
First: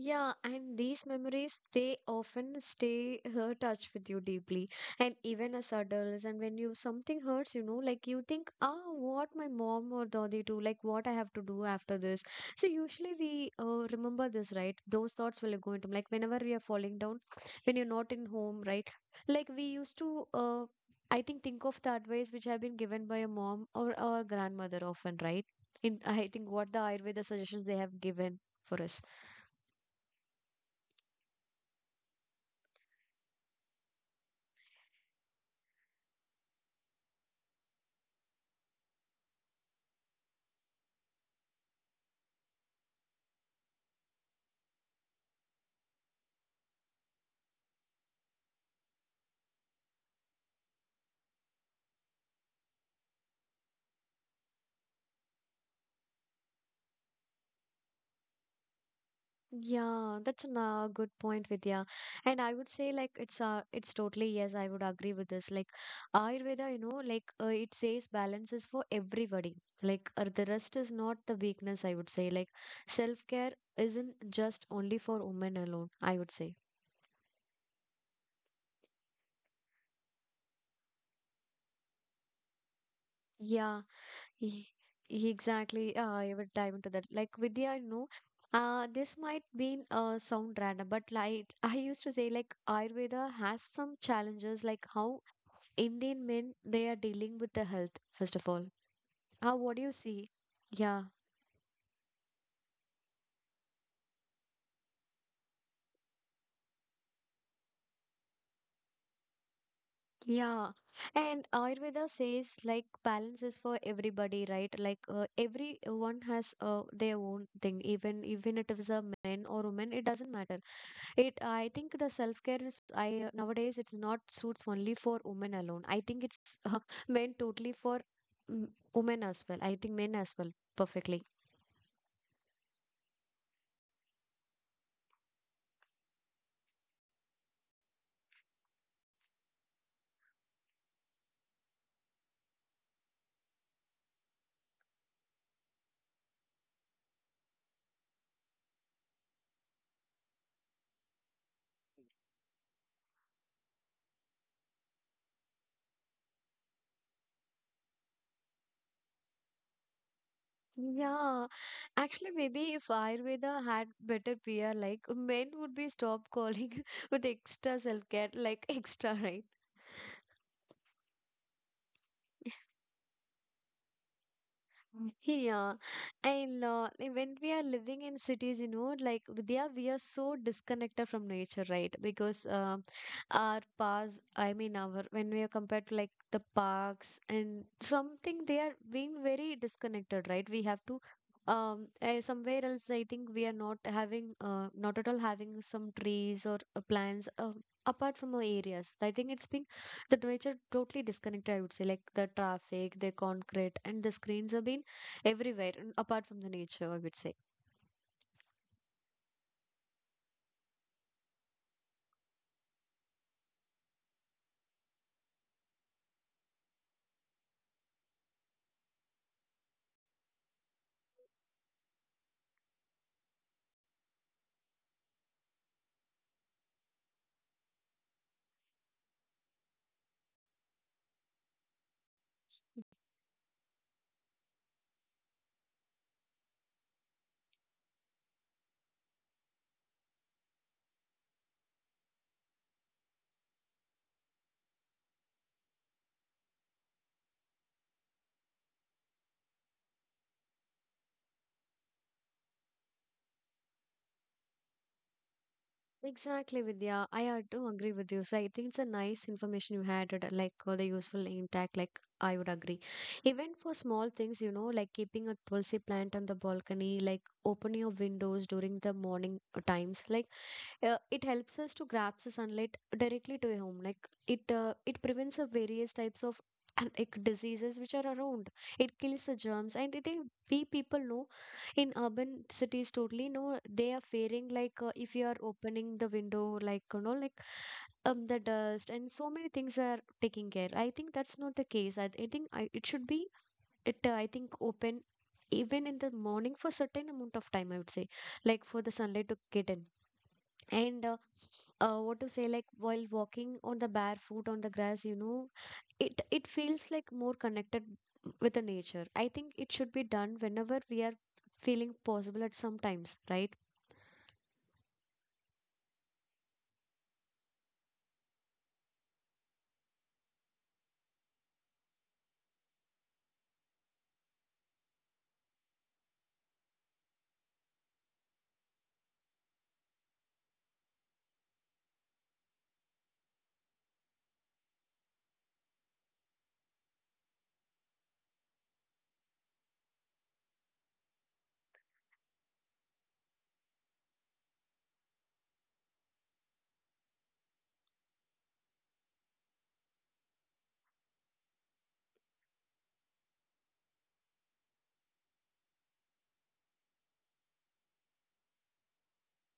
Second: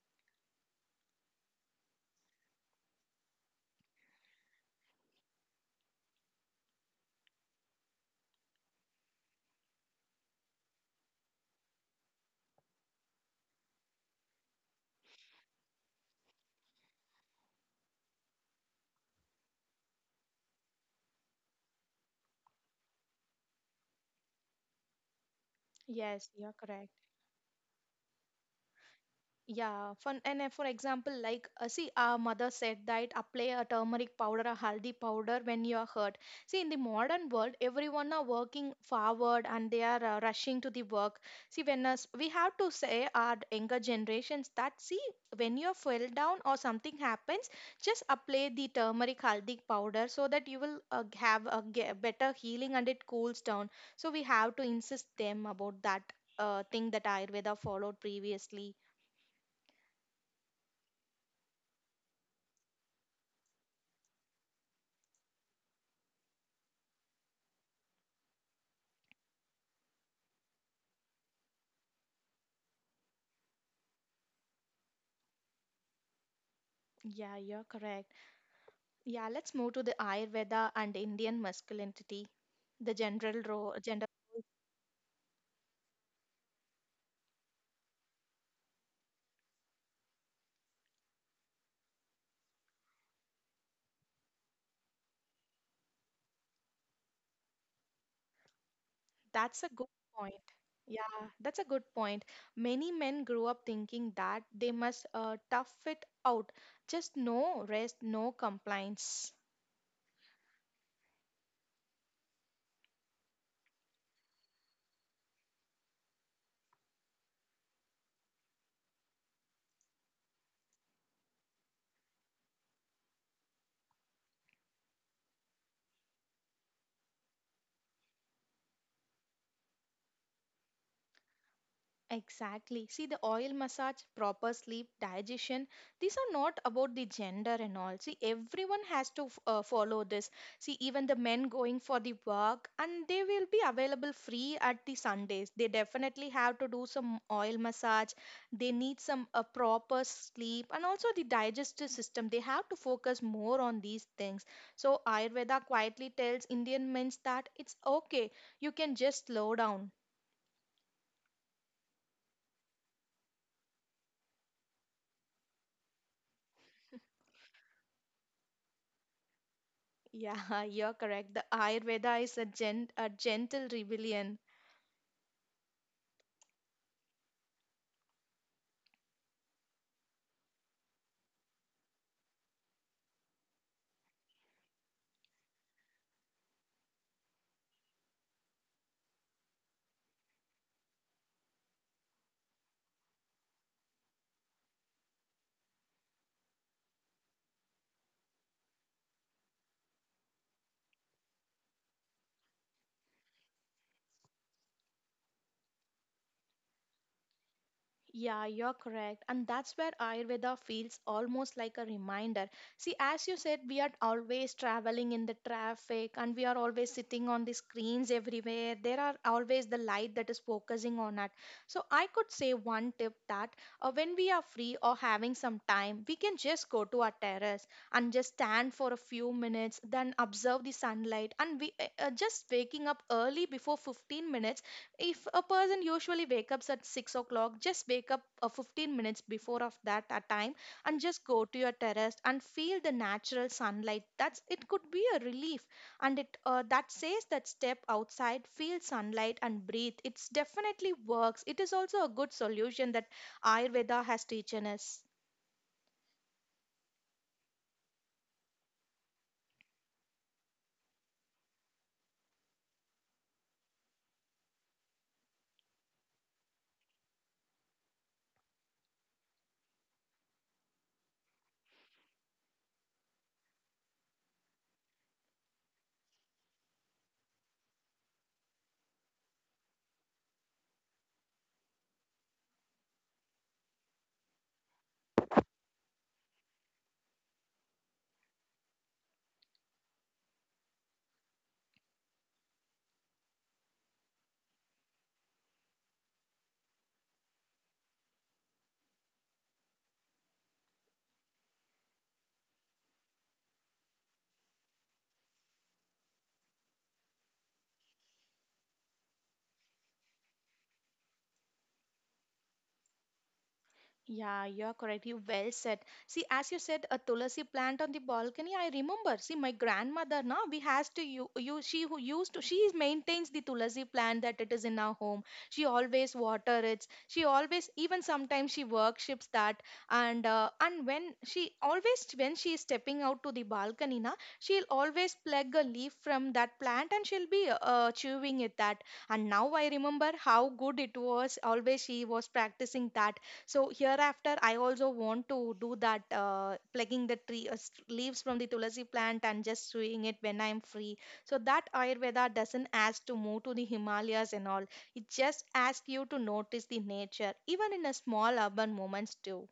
A: Yeah, and these memories, they often stay touch with you deeply. And even as adults, and when you something hurts, you know, like you think, ah, what my mom or daddy do, like what I have to do after this. So usually we remember this, right? Those thoughts will go into like whenever we are falling down, when you're not in home, right? Like we used to, think of the advice which have been given by a mom or our grandmother often, right? In I
B: Yes,
A: think
B: you're
A: what the
B: correct.
A: Ayurveda suggestions they have given for us.
B: Yeah, fun. And for example, like, see, our mother said that apply a turmeric powder, a haldi powder when you are hurt. See, in the modern world, everyone are working forward and they are rushing to the work. See, when us, we have to say our younger generations that see, when you fell down or something happens, just apply the turmeric haldi powder so that you will have a ge- better healing and it cools down. So we have to insist them about that thing that Ayurveda followed previously.
A: Yeah, that's a good point, Vidya. And I would say like it's totally yes, I would agree with this. Like Ayurveda, you know, like it says balance is for everybody. Like the rest is not the weakness, I would say. Like self-care isn't just only for women alone, I would say.
B: Yeah, you're correct. Yeah, let's move to the Ayurveda and Indian masculinity, the general role,
A: Yeah,
B: gender roles.
A: e- exactly. I would dive into that. Like Vidya, you know, this might be sound random, but like I used to say, like Ayurveda has some challenges, like how Indian men, they are dealing with the health, first of all. How,
B: That's a
A: what do
B: good
A: you see?
B: point.
A: Yeah,
B: Yeah, that's a good point. Many men grew up thinking that they must tough it out. Just no rest, no complaints.
A: yeah. And Ayurveda says like balance is for everybody, right? Like everyone has their own thing. Even if it's a man or woman, it doesn't matter. It, I think the self-care is, I nowadays it's not suits only for women alone. I think it's meant totally for mm, women as well. I think men as well. Perfectly.
B: Exactly. See, the oil massage, proper sleep, digestion, these are not about the gender and all. See, everyone has to follow this. See, even the men going for the work and they will be available free at the Sundays. They definitely have to do some oil massage. They need some proper sleep and also the digestive system. They have to focus more on these things. So, Ayurveda quietly tells Indian men that it's okay. You can just slow down.
A: Yeah, actually, maybe if Ayurveda had better PR, like men would be stopped calling with extra self care, like extra, right?
B: Yeah, you're correct. The Ayurveda is a gentle rebellion.
A: Yeah, and like when we are living in cities, you know, like Vidya, we are so disconnected from nature, right? Because our paths, I mean, our when we are compared to like the parks and something, they are being very disconnected, right? We have to somewhere else. I think we are not having not at all having some trees or plants. Apart from our areas, I think it's been the nature totally disconnected, I would say. Like the traffic, the concrete and the screens have been everywhere, apart from the nature, I would say.
B: Yeah, you're correct. And that's where Ayurveda feels almost like a reminder. See, as you said, we are always traveling in the traffic and we are always sitting on the screens everywhere. There are always the light that is focusing on us. So, I could say one tip that when we are free or having some time, we can just go to our terrace and just stand for a few minutes, then observe the sunlight. And we just waking up early before 15 minutes, if a person usually wake up at 6 o'clock, just wake up 15 minutes before of that time and just go to your terrace and feel the natural sunlight, that's it could be a relief. And it that says that step outside, feel sunlight, and breathe, it's definitely works. It is also a good solution that Ayurveda has teaching us.
A: Exactly, Vidya, I had to agree with you. So I think it's a nice information you had, like the useful impact. Like I would agree, even for small things, you know, like keeping a tulsi plant on the balcony, like opening your windows during the morning times. Like it helps us to grab the sunlight directly to a home. Like it it prevents the various types of like diseases which are around. It kills the germs and we people know in urban cities totally know, they are fearing like, if you are opening the window, like, you know, like the dust and so many things are taking care. I think that's not the case. I think it should be, it I think open even in the morning for certain amount of time, I would say, like for the sunlight to get in. And what to say, like while walking on the barefoot on the grass, you know, it feels like more connected with the nature. I think it should be done whenever we are feeling possible at some times, right?
B: Yeah, you are correct. You well said. See, as you said, a tulsi plant on the balcony. I remember. See, my grandmother now we has to you she who used to she maintains the tulsi plant that it is in our home. She always water it. She always even sometimes she worships that, and when she always when she is stepping out to the balcony now she'll always pluck a leaf from that plant and she'll be chewing it that. And now I remember how good it was. Always she was practicing that, so hereafter, I also want to do that, plucking the tree leaves from the tulsi plant and just sewing it when I'm free. So that Ayurveda doesn't ask to move to the Himalayas and all. It just asks you to notice the nature, even in a small urban moments too.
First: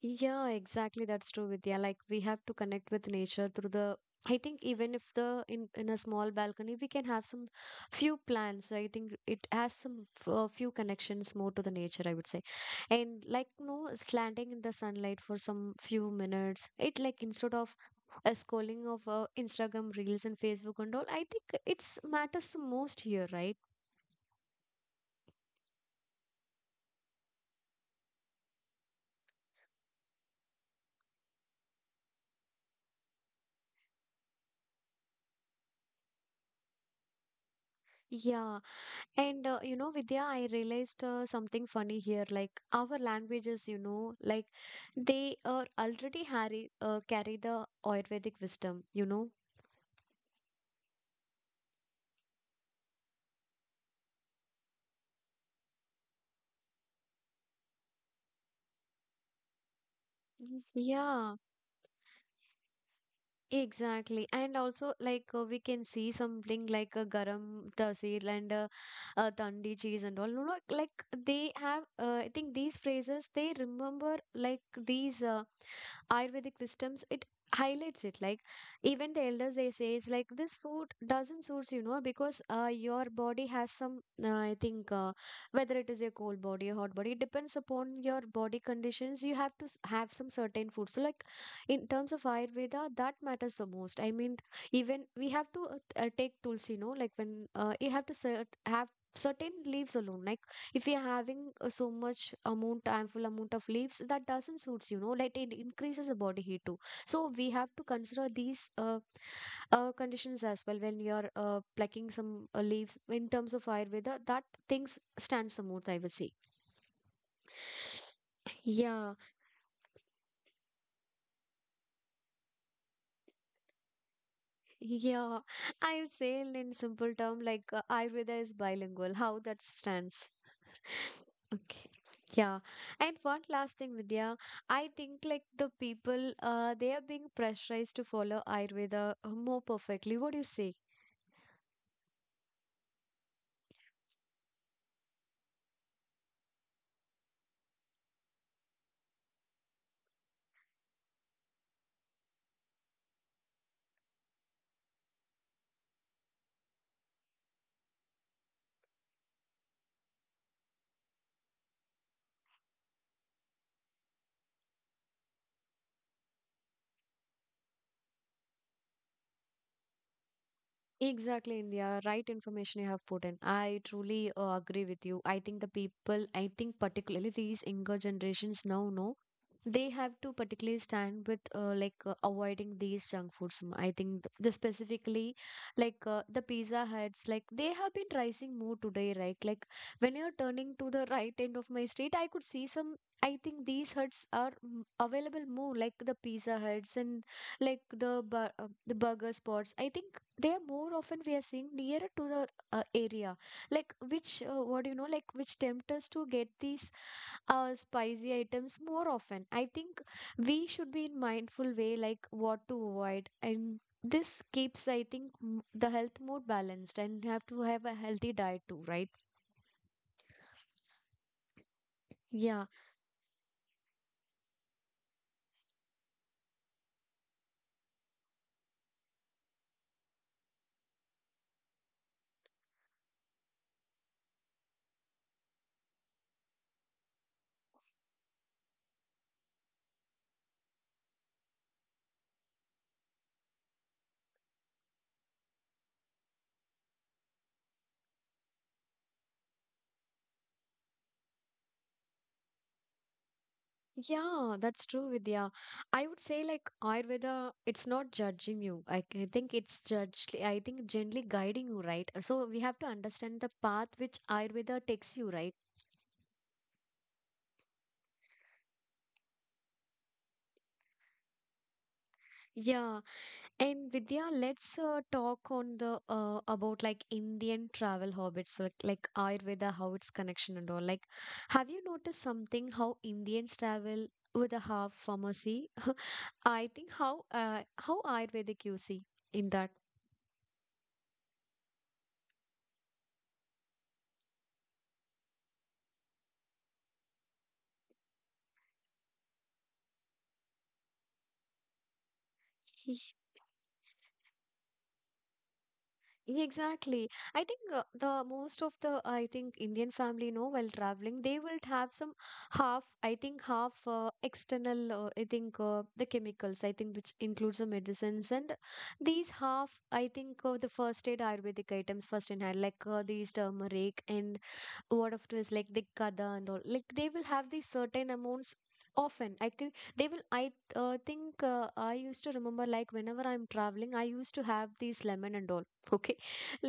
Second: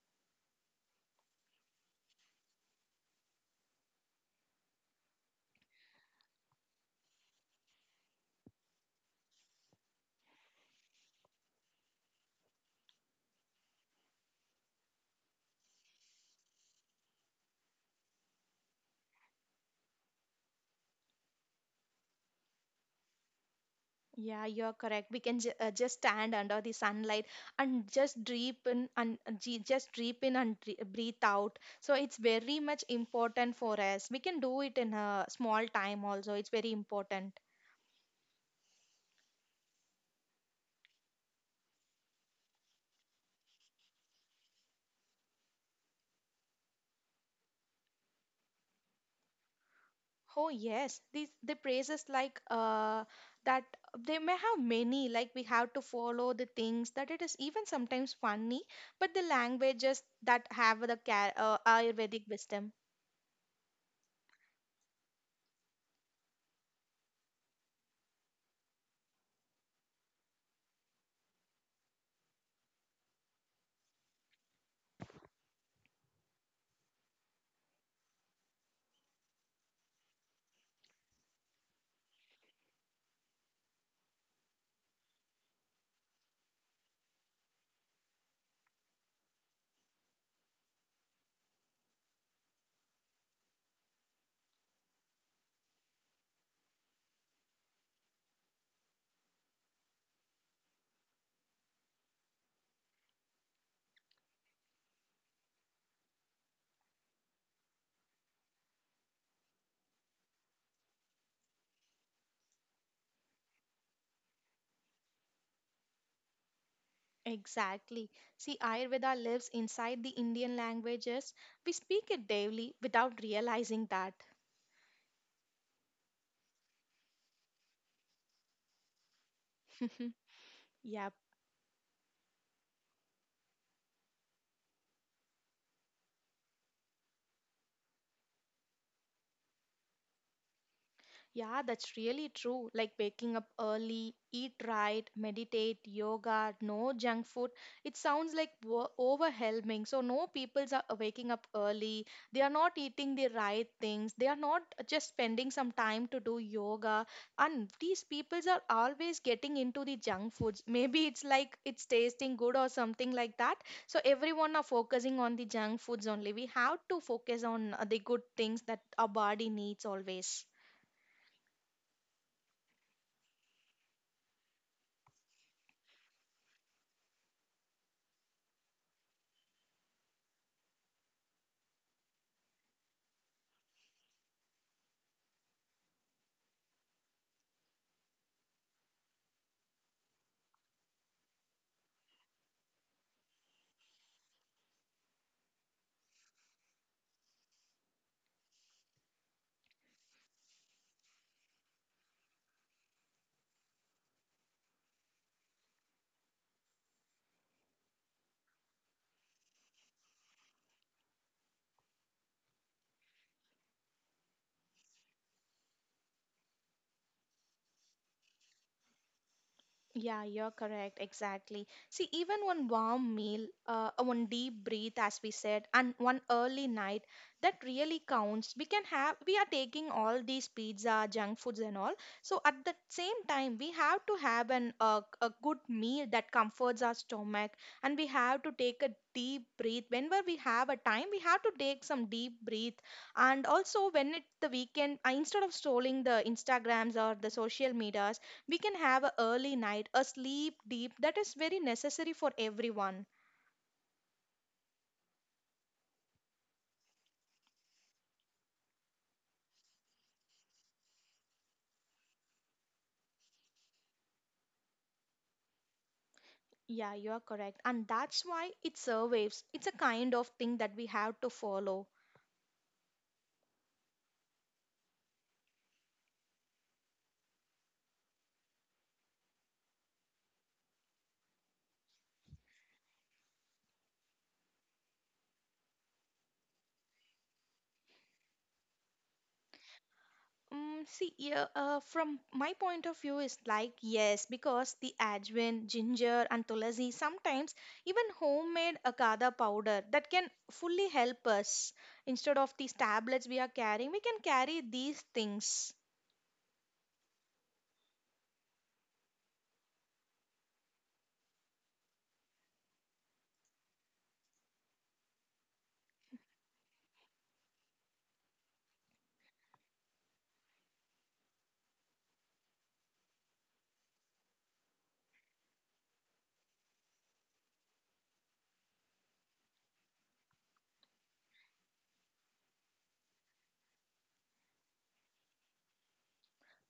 A: Yeah, exactly. That's true, Vidya. Like we have to connect with nature through the, I think, even if the in a small balcony we can have some few plants. So I think it has some few connections more to the nature, I would say. And like no slanting in the sunlight for some few minutes. It like instead of a scrolling of Instagram reels and Facebook and all, I think it's matters the most here, right?
B: Yeah, you're correct. We can just stand under the sunlight and just deep in and breathe out. So it's very much important for us. We can do it in a small time also. It's very important.
A: Yeah. And you know, Vidya, I realized something funny here. Like our languages, you know, like they are already carry the Ayurvedic wisdom, you know.
B: Oh yes, these the praises like that they may have many like we have to follow the things that it is even sometimes funny, but the languages that
A: Mhm.
B: have the
A: Yeah,
B: Ayurvedic wisdom.
A: exactly. And also, like, we can see something like a garam tasir and tandi cheese and all. No, no, like, they have, I think these phrases, they remember, like, these Ayurvedic wisdoms. It highlights it. Like, even the elders, they say, it's like, this food doesn't suit you, know, because your body has some, I think, whether it is a cold body, a hot body, it depends upon your body conditions. You have to have some certain food. So, like, in terms of ayurveda, that matters the most, I mean, even we have to take tulsi, no, like when you have to have certain leaves alone. Like if you're having so much amount, ample amount of leaves, that doesn't suits, you know, like it increases the body heat too. So we have to consider these conditions as well when you're plucking some leaves. In terms of ayurveda, that things stands the most, I would say.
B: Exactly. See, Ayurveda
A: Yeah,
B: lives inside the Indian languages. We speak it daily without realizing that.
A: Yeah, I would say in simple term, like Ayurveda is bilingual, how that stands.
B: Yeah.
A: Okay. Yeah. And one last thing, Vidya, I think like the people, uh, they are being pressurized to follow Ayurveda more perfectly. What do you say?
B: Yeah, that's really true. Like waking up early, eat right, meditate, yoga, no junk food. It sounds like wo- overwhelming. So, no people are waking up early. They are not eating the right things. They are not just spending some time to do yoga. And these people are always getting into the junk foods. Maybe it's like it's tasting good or something like that. So, everyone are focusing on the junk foods only. We have to focus on the good things that our body needs always.
A: Exactly, India. Right information you have put in. I truly agree with you. I think the people, I think particularly these younger generations now know, they have to particularly stand with like avoiding these junk foods. I think the specifically like the pizza huts, like they have been rising more today, right? Like when you're turning to the right end of my street, I could see some. I think these huts are available more, like the pizza huts and like the the burger spots. I think they are more often we are seeing nearer to the area, like which, what do you know, like which tempt us to get these spicy items more often. I think we should be in mindful way, like what to avoid, and this keeps, I think, the health more balanced, and you have to have a healthy diet too, right?
B: Yeah, you're correct. Exactly. See, even one
A: Yeah.
B: warm meal, one deep breath, as we said, and one early night, that really counts. We can have, we are taking all these pizza, junk foods, and all. So at the same time, we have to have an a good meal that comforts our stomach, and we have to take a deep breath. Whenever we have a time, we have to take some deep breath. And also, when it's the weekend, instead of strolling the Instagrams or the social media, we can have an early night a sleep deep that is very necessary for everyone.
A: Yeah, that's true, Vidya. I would say like Ayurveda, it's not judging you. I c- think it's judged, I think gently guiding you, right? So we have to understand the path which Ayurveda takes you, right?
B: Yeah, you are correct, and that's why it survives. It's a kind of thing that we have to follow.
A: Yeah. And Vidya, let's talk on the about like Indian travel habits, like Ayurveda, how it's connection and all. Like, have you noticed something how Indians travel with a half pharmacy? I think how Ayurvedic you see in that.
B: See, from my point of view, is like yes, because the ajwain, ginger, and tulasi sometimes even homemade akada powder that can fully help us. Instead of these tablets we are carrying, we can carry these things.
A: Exactly. I think the most of the, I think, Indian family, you know, while traveling, they will have some half, I think, half external, I think the chemicals, I think, which includes the medicines, and these half, I think, the first aid Ayurvedic items first in hand, like these turmeric and word of twist, like the kada and all, like they will have these certain amounts often. I think they will, I think, I used to remember, like whenever I'm traveling, I used to have these lemon and all. Okay,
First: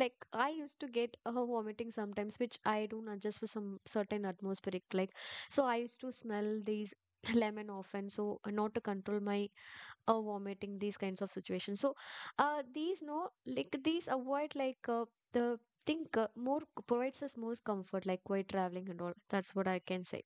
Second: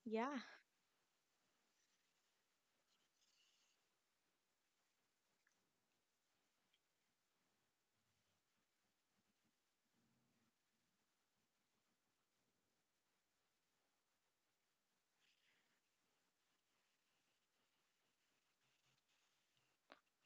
A: like
B: Yeah.
A: I used to get vomiting sometimes, which I don't adjust for some certain atmospheric, like, so I used to smell these lemon often, so, not to control my vomiting, these kinds of situations. So these, no, like these avoid, like, the, think, more provides us most comfort, like while traveling and all. That's what I can say.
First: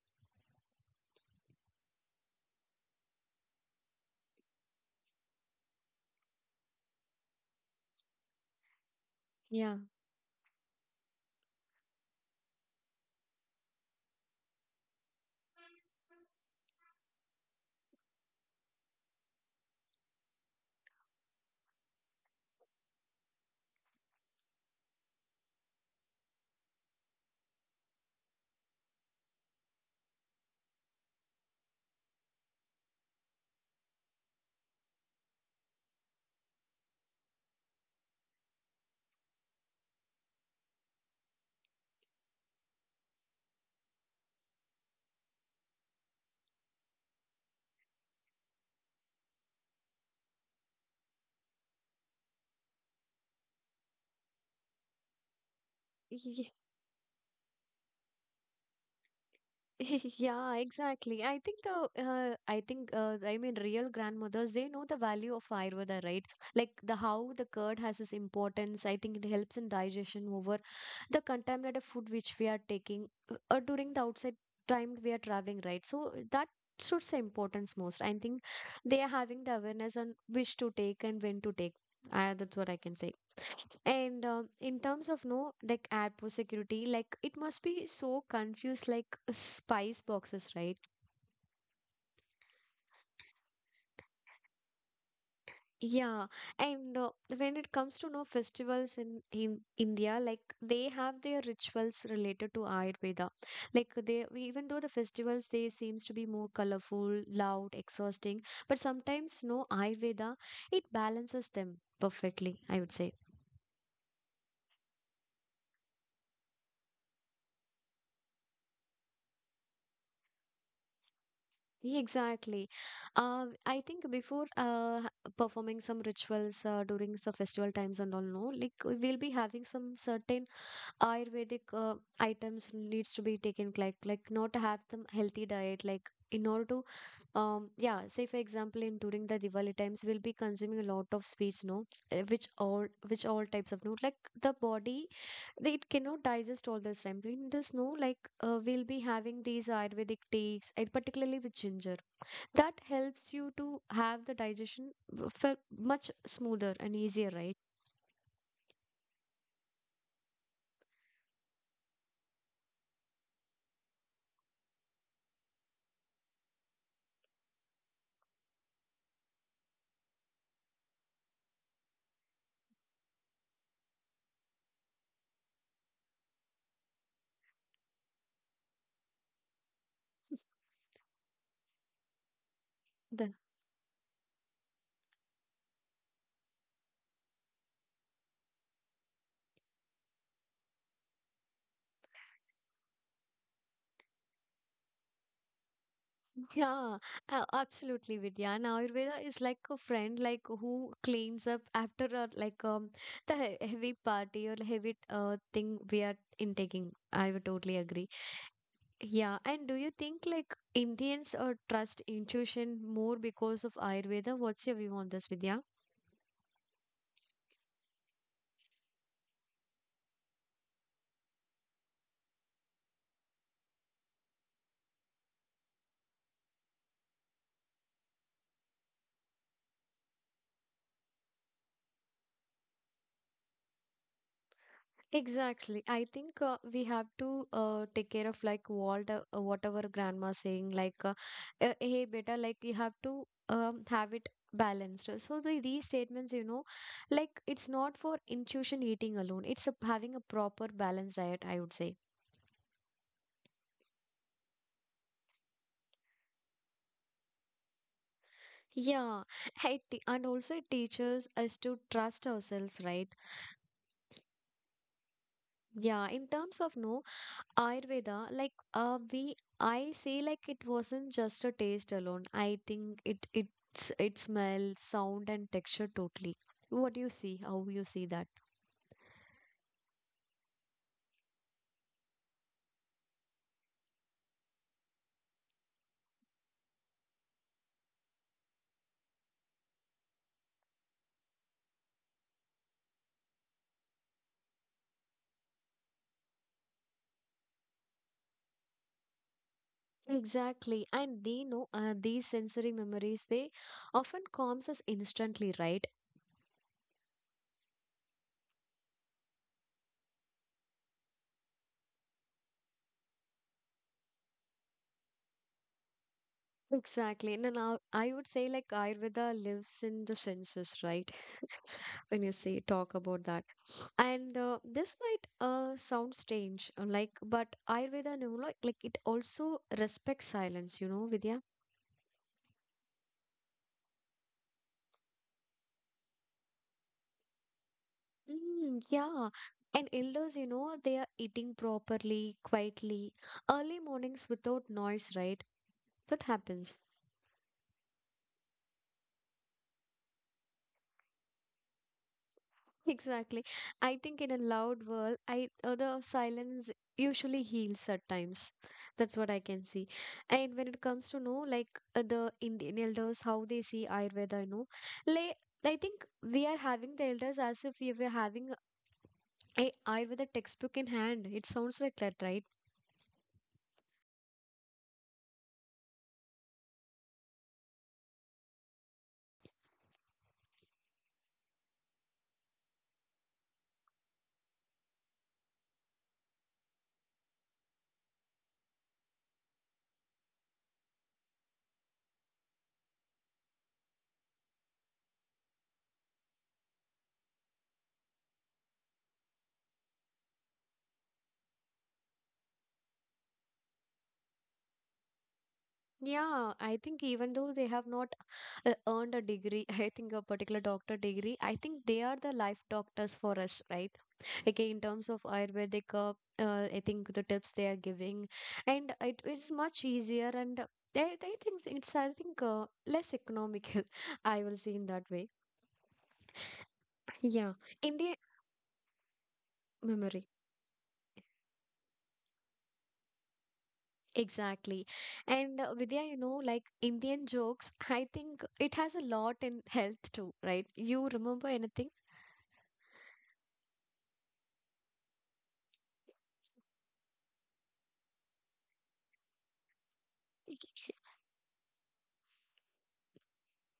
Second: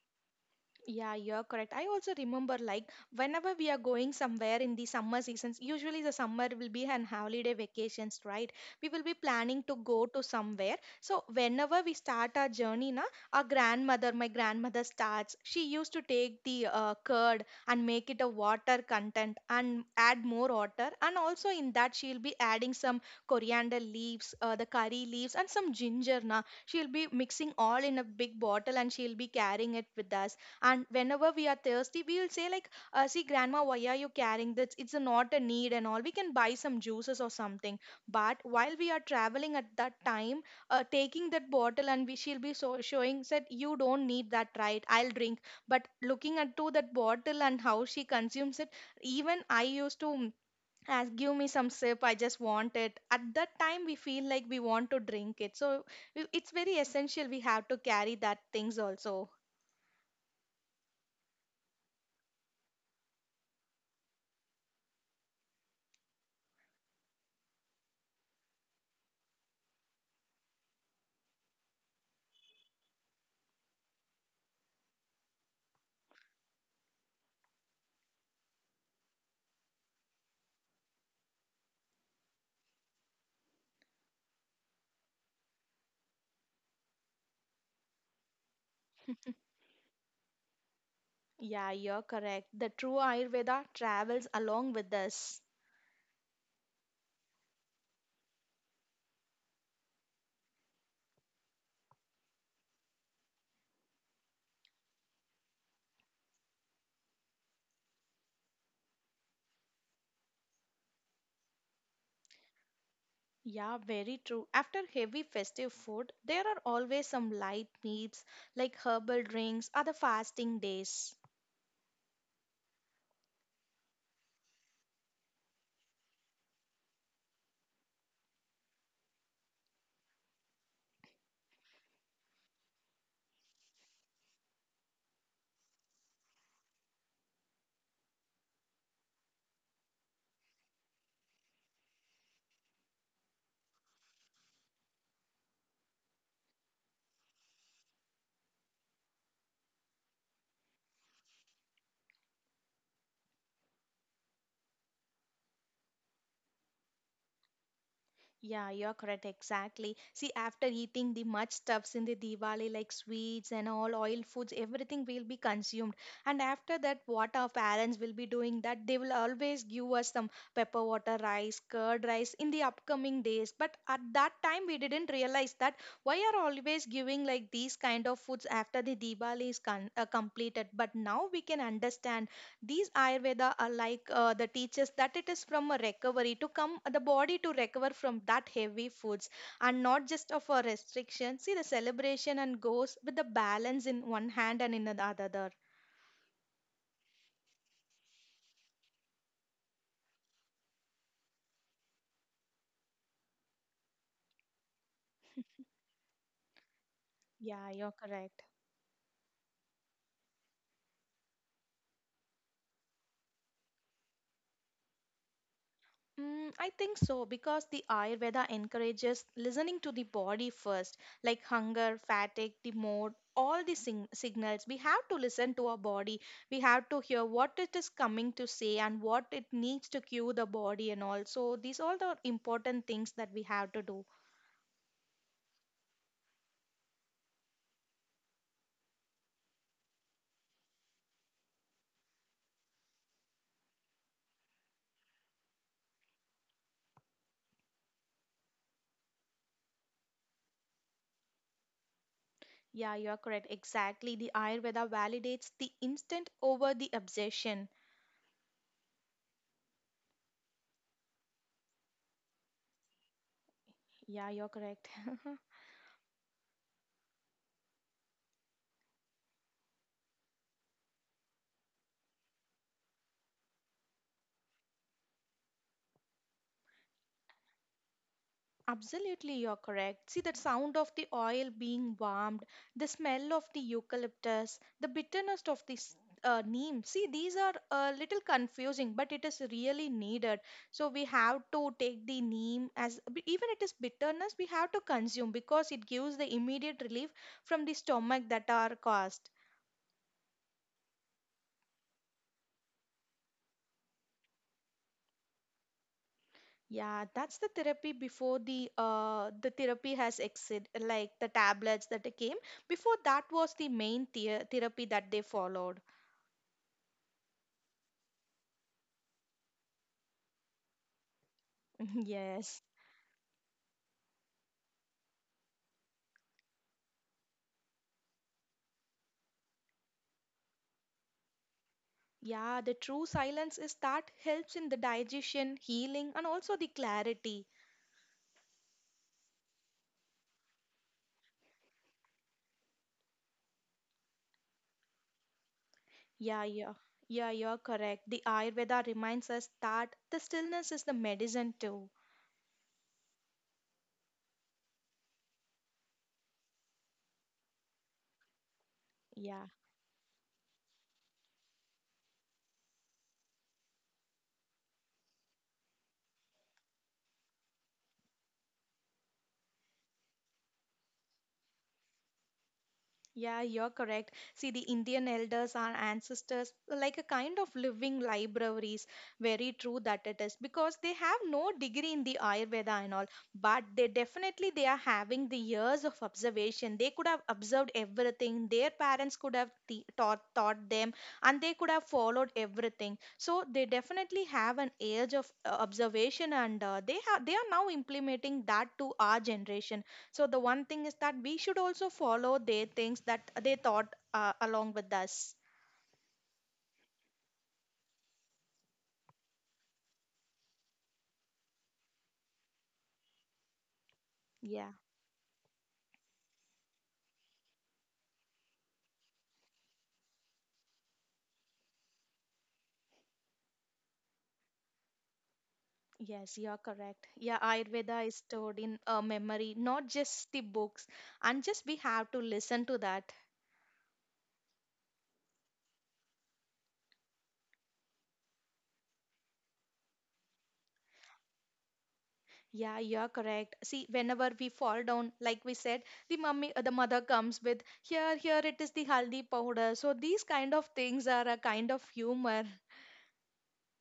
B: Yeah, you're correct. I also remember like whenever we are going somewhere in the summer seasons, usually the summer will be an holiday vacations, right? We will be planning
A: Yeah.
B: to go to somewhere. So whenever we start our journey, na, our grandmother, my grandmother starts. She used to take the curd and make it a water content and add more water. And also in that she'll be adding some coriander leaves, the curry leaves, and some ginger. Na, she'll be mixing all in a big bottle and she'll be carrying it with us. And whenever we are thirsty we'll say like see grandma, why are you carrying this, it's a not a need and all, we can buy some juices or something. But while we are traveling at that time, taking that bottle and we she'll be so showing said you don't need that, right, I'll drink. But looking at to that bottle and how she consumes it, even I used to ask, give me some sip, I just want it. At that time we feel like we want to drink it. So it's very essential, we have to carry that things also.
A: Yeah, exactly. I think the, I mean, real grandmothers, they know the value of ayurveda, right? Like the, how the curd has its importance. I think it helps in digestion over the contaminated food which we are taking during the outside time we are traveling, right? So that should say importance most. I think they are having the awareness on which to take and when to take. That's what I can say. And in terms of no like airport security, like it must be so confused, like spice boxes, right?
B: Yeah, you're correct. The true Ayurveda travels along with us.
A: Yeah, and when it comes to no festivals in India, like they have their rituals related to Ayurveda. Like they, even though the festivals they seems to be more colorful, loud, exhausting, but sometimes no Ayurveda, it balances them perfectly, I would say.
B: Yeah, very true. After heavy festive food, there are always some light meats like herbal drinks or the fasting days.
A: Yeah, exactly. I think before performing some rituals during the festival times and all, no, like we'll be having some certain Ayurvedic items needs to be taken, like not to have some healthy diet, like in order to, yeah, say for example, in during the Diwali times, we'll be consuming a lot of sweets, no, which all types of, no, like the body, it cannot digest all this time. In this, no, like, we'll be having these Ayurvedic teas, and particularly with ginger, that helps you to have the digestion felt much smoother and easier, right?
B: Yeah, you're correct. Exactly. See, after eating the much stuffs in the Diwali, like sweets and all oil foods, everything will be consumed. And after that, what our parents will be doing, that they will always give us some pepper water rice, curd rice in the upcoming days. But at that time, we didn't realize that why are always giving like these kind of foods after the Diwali is completed. But now we can understand these
A: The,
B: ayurveda are like the teachers, that it is from a recovery to come, the body to recover from that heavy foods, and not just of a restriction. See, the celebration and goes with the balance in one hand and in the other.
A: yeah, absolutely, Vidya. And Ayurveda is like a friend, like who cleans up after a, like the heavy party or heavy thing we are intaking. I would
B: Yeah,
A: totally
B: you're
A: agree.
B: correct.
A: Yeah, and do you think like Indians or trust intuition more because of Ayurveda? What's your view on this, Vidya?
B: I think so, because the Ayurveda encourages listening to the body first, like hunger, fatigue, the mood, all the signals. We have to listen to our body. We have to hear what it is coming to say and what it needs to cue the body and all. So these all the important things that we have to do.
A: Exactly. I think we have to take care of like what our grandma saying like hey beta, like you have to have it balanced. So these statements, like it's not for intuition eating alone. It's a, having a proper balanced diet, I would say.
B: Yeah, you are correct. Exactly. The Ayurveda validates the instant over the obsession.
A: Yeah, and also it teaches us to trust ourselves, right?
B: Yeah, you're correct.
A: Yeah, in terms of no Ayurveda, like we, I say like it wasn't just a taste alone. I think it it's it smell, sound, and texture totally. What do you see, how you see that
B: Absolutely, you're correct. See the sound of the oil being warmed, the smell of the eucalyptus, the bitterness of the neem. See, these are a little confusing, but it is really needed. So we have to take the neem as even it is bitterness, we have to consume because it gives the immediate relief from the stomach that are caused.
A: exactly, and they know these sensory memories. They often calms us instantly, right?
B: Yeah, that's the therapy before the therapy has exit, like the tablets that they came. Before that was the main the therapy that they followed.
A: Exactly, and then I would say like Ayurveda lives in the senses, right? When you say
B: Yes.
A: talk about that and this might sound strange like but Ayurveda, you know, like it also respects silence, you know, Vidya.
B: Yeah, the true silence is that helps in the digestion, healing, and also the clarity.
A: Mm, yeah, and elders, you know, they are eating properly quietly, early mornings without noise, right? That
B: Yeah.
A: happens.
B: Yeah, you're correct. The Ayurveda reminds us that the stillness is the medicine too.
A: Exactly. I think in a loud world, I the silence usually heals at times. That's what I
B: Yeah.
A: can see. And when it comes to know like the Indian elders, how they see Ayurveda, you know, like I think we are having the elders as if we were having a Ayurveda textbook in hand. It sounds like that, right?
B: Yeah, you're correct. See, the Indian elders, our ancestors, were like a kind of living libraries. Very true that it is, because they have no degree in the Ayurveda and all, but they definitely they are having the years of observation. They could have observed everything. Their parents could have taught them, and they could have followed everything. So they definitely have an age of observation, and they have they are now implementing that to our generation. So the one thing is that we should also follow their things that they thought along with us.
A: Yeah, I think even though they have not earned a degree, I think a particular doctor degree, I think they are the life doctors for us, right? Like
B: Yeah.
A: in terms of ayurvedic I think the tips they are giving, and it is much easier and I think it's I think less economical, I will see in that way.
B: Yes, you're correct. Yeah,
A: Yeah,
B: Ayurveda is
A: Indian
B: stored in a memory, not just
A: memory.
B: the books. And just we have to listen to that.
A: Exactly, and Vidya, you know, like Indian jokes, I think it has a lot in health too, right? You remember anything?
B: Yeah, you're correct. See, whenever we fall down, like we said, the mummy, the mother comes with, here, here it is the haldi powder. So these kind of things are a kind of humor.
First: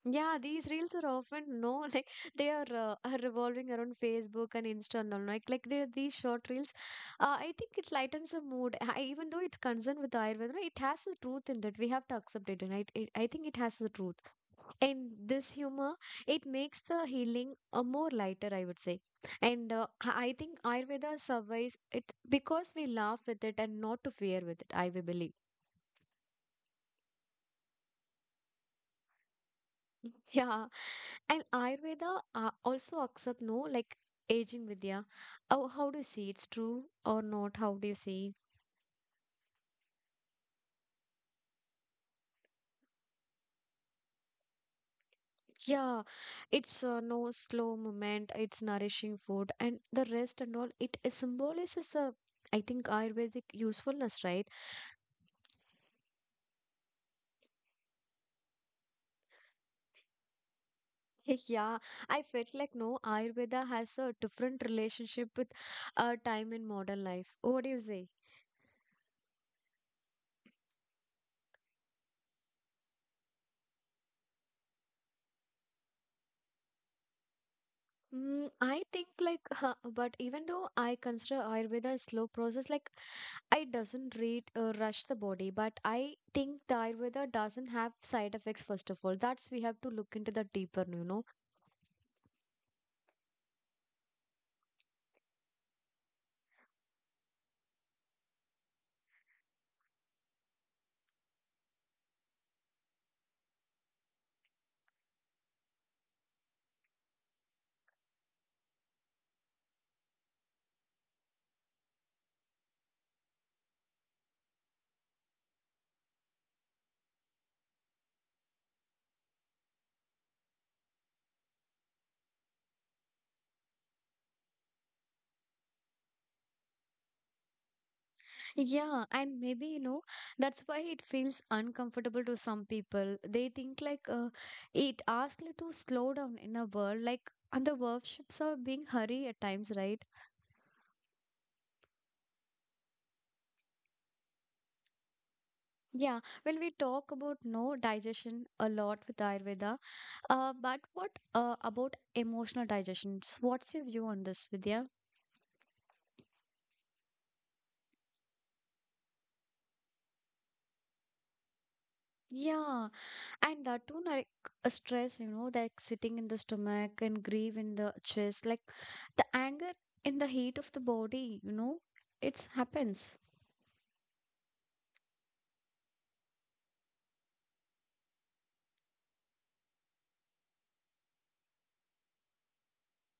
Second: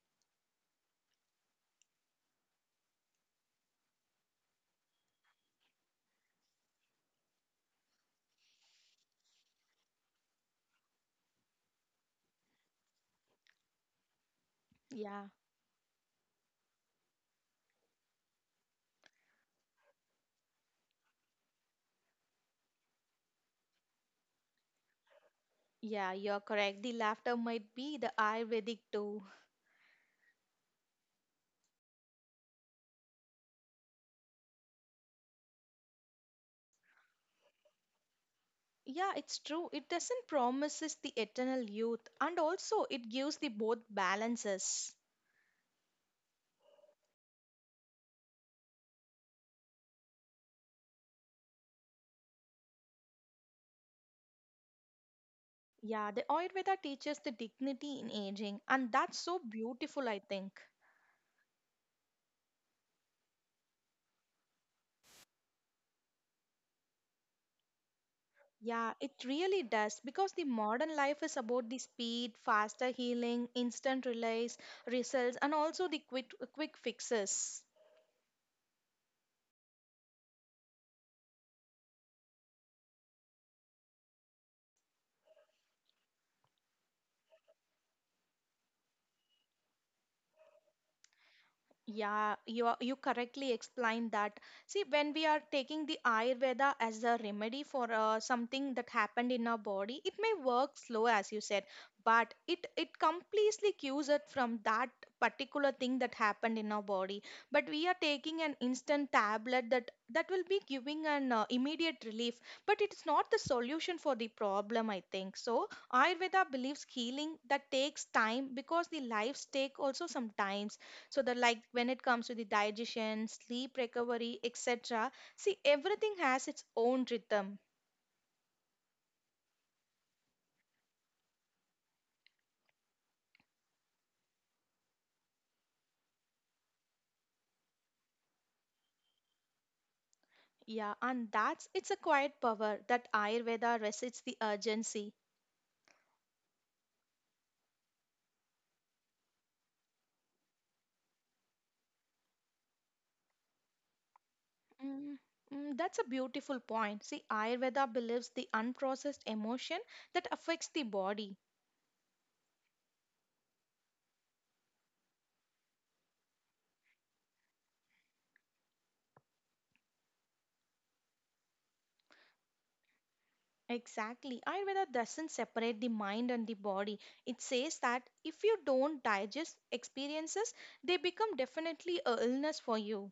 A: Yeah, these reels are often no like they are revolving around Facebook and Insta and all, like they are these short reels. I think it lightens the mood. I, even though it's concerned with Ayurveda, right, it has the truth in that we have to accept it, and I think it has the truth. And
B: Yeah,
A: this humor, it makes the healing a more lighter, I would say. And I think Ayurveda survives it because we laugh with it and not to fear with it. I will believe.
B: yeah, you're correct. The laughter might be the Ayurvedic too.
A: Yeah, and Ayurveda also accept no, like aging, Vidya. Oh, how do you see it's true or not? How do you see?
B: Yeah, it's true. It doesn't promises the eternal youth and also it gives the both balances.
A: Yeah, it's no slow movement. It's nourishing food and the rest and all. It symbolizes the, I think, Ayurvedic usefulness, right?
B: Yeah, the Ayurveda teaches the dignity in aging and that's so beautiful, I think.
A: Yeah, I felt like no Ayurveda has a different relationship with time in modern life. What do you say?
B: Yeah, it really does because the modern life is about the speed, faster healing, instant relays, results and also the quick fixes.
A: I think like, but even though I consider Ayurveda a slow process, like. I doesn't read rush the body, but I think the Ayurveda doesn't have side effects first of all. That's we have to look into the deeper, you know.
B: Yeah, you are, you correctly explained that. See, when we are taking the Ayurveda as a remedy for something that happened in our body, it may work slow, as you said, but it completely cures it from that particular thing that happened in our body. But we are taking an instant tablet that will be giving an immediate relief, but it's not the solution for the problem, I think. So Ayurveda believes healing that takes time because the lives take also some time, so that like when it comes to the digestion, sleep, recovery, etc. See, everything has its own rhythm.
A: Yeah, and maybe, you know, that's why it feels uncomfortable to some people. They think like it asks you to slow down in a world like, and the worships are being hurry at times, right?
B: Yeah, and that's it's a quiet power that ayurveda resists the urgency.
A: Yeah, when we talk about no digestion a lot with Ayurveda, but what about emotional digestion? What's your view on this, Vidya?
B: Mm, that's a beautiful point. See, ayurveda believes the unprocessed emotion that affects the body.
A: Yeah, and that too, like a stress, you know, like sitting in the stomach and grief in the chest, like the anger in the heat of the body, you know, it happens.
B: Exactly, ayurveda doesn't separate the mind and the body. It says that if you don't digest experiences, they become definitely a illness for you.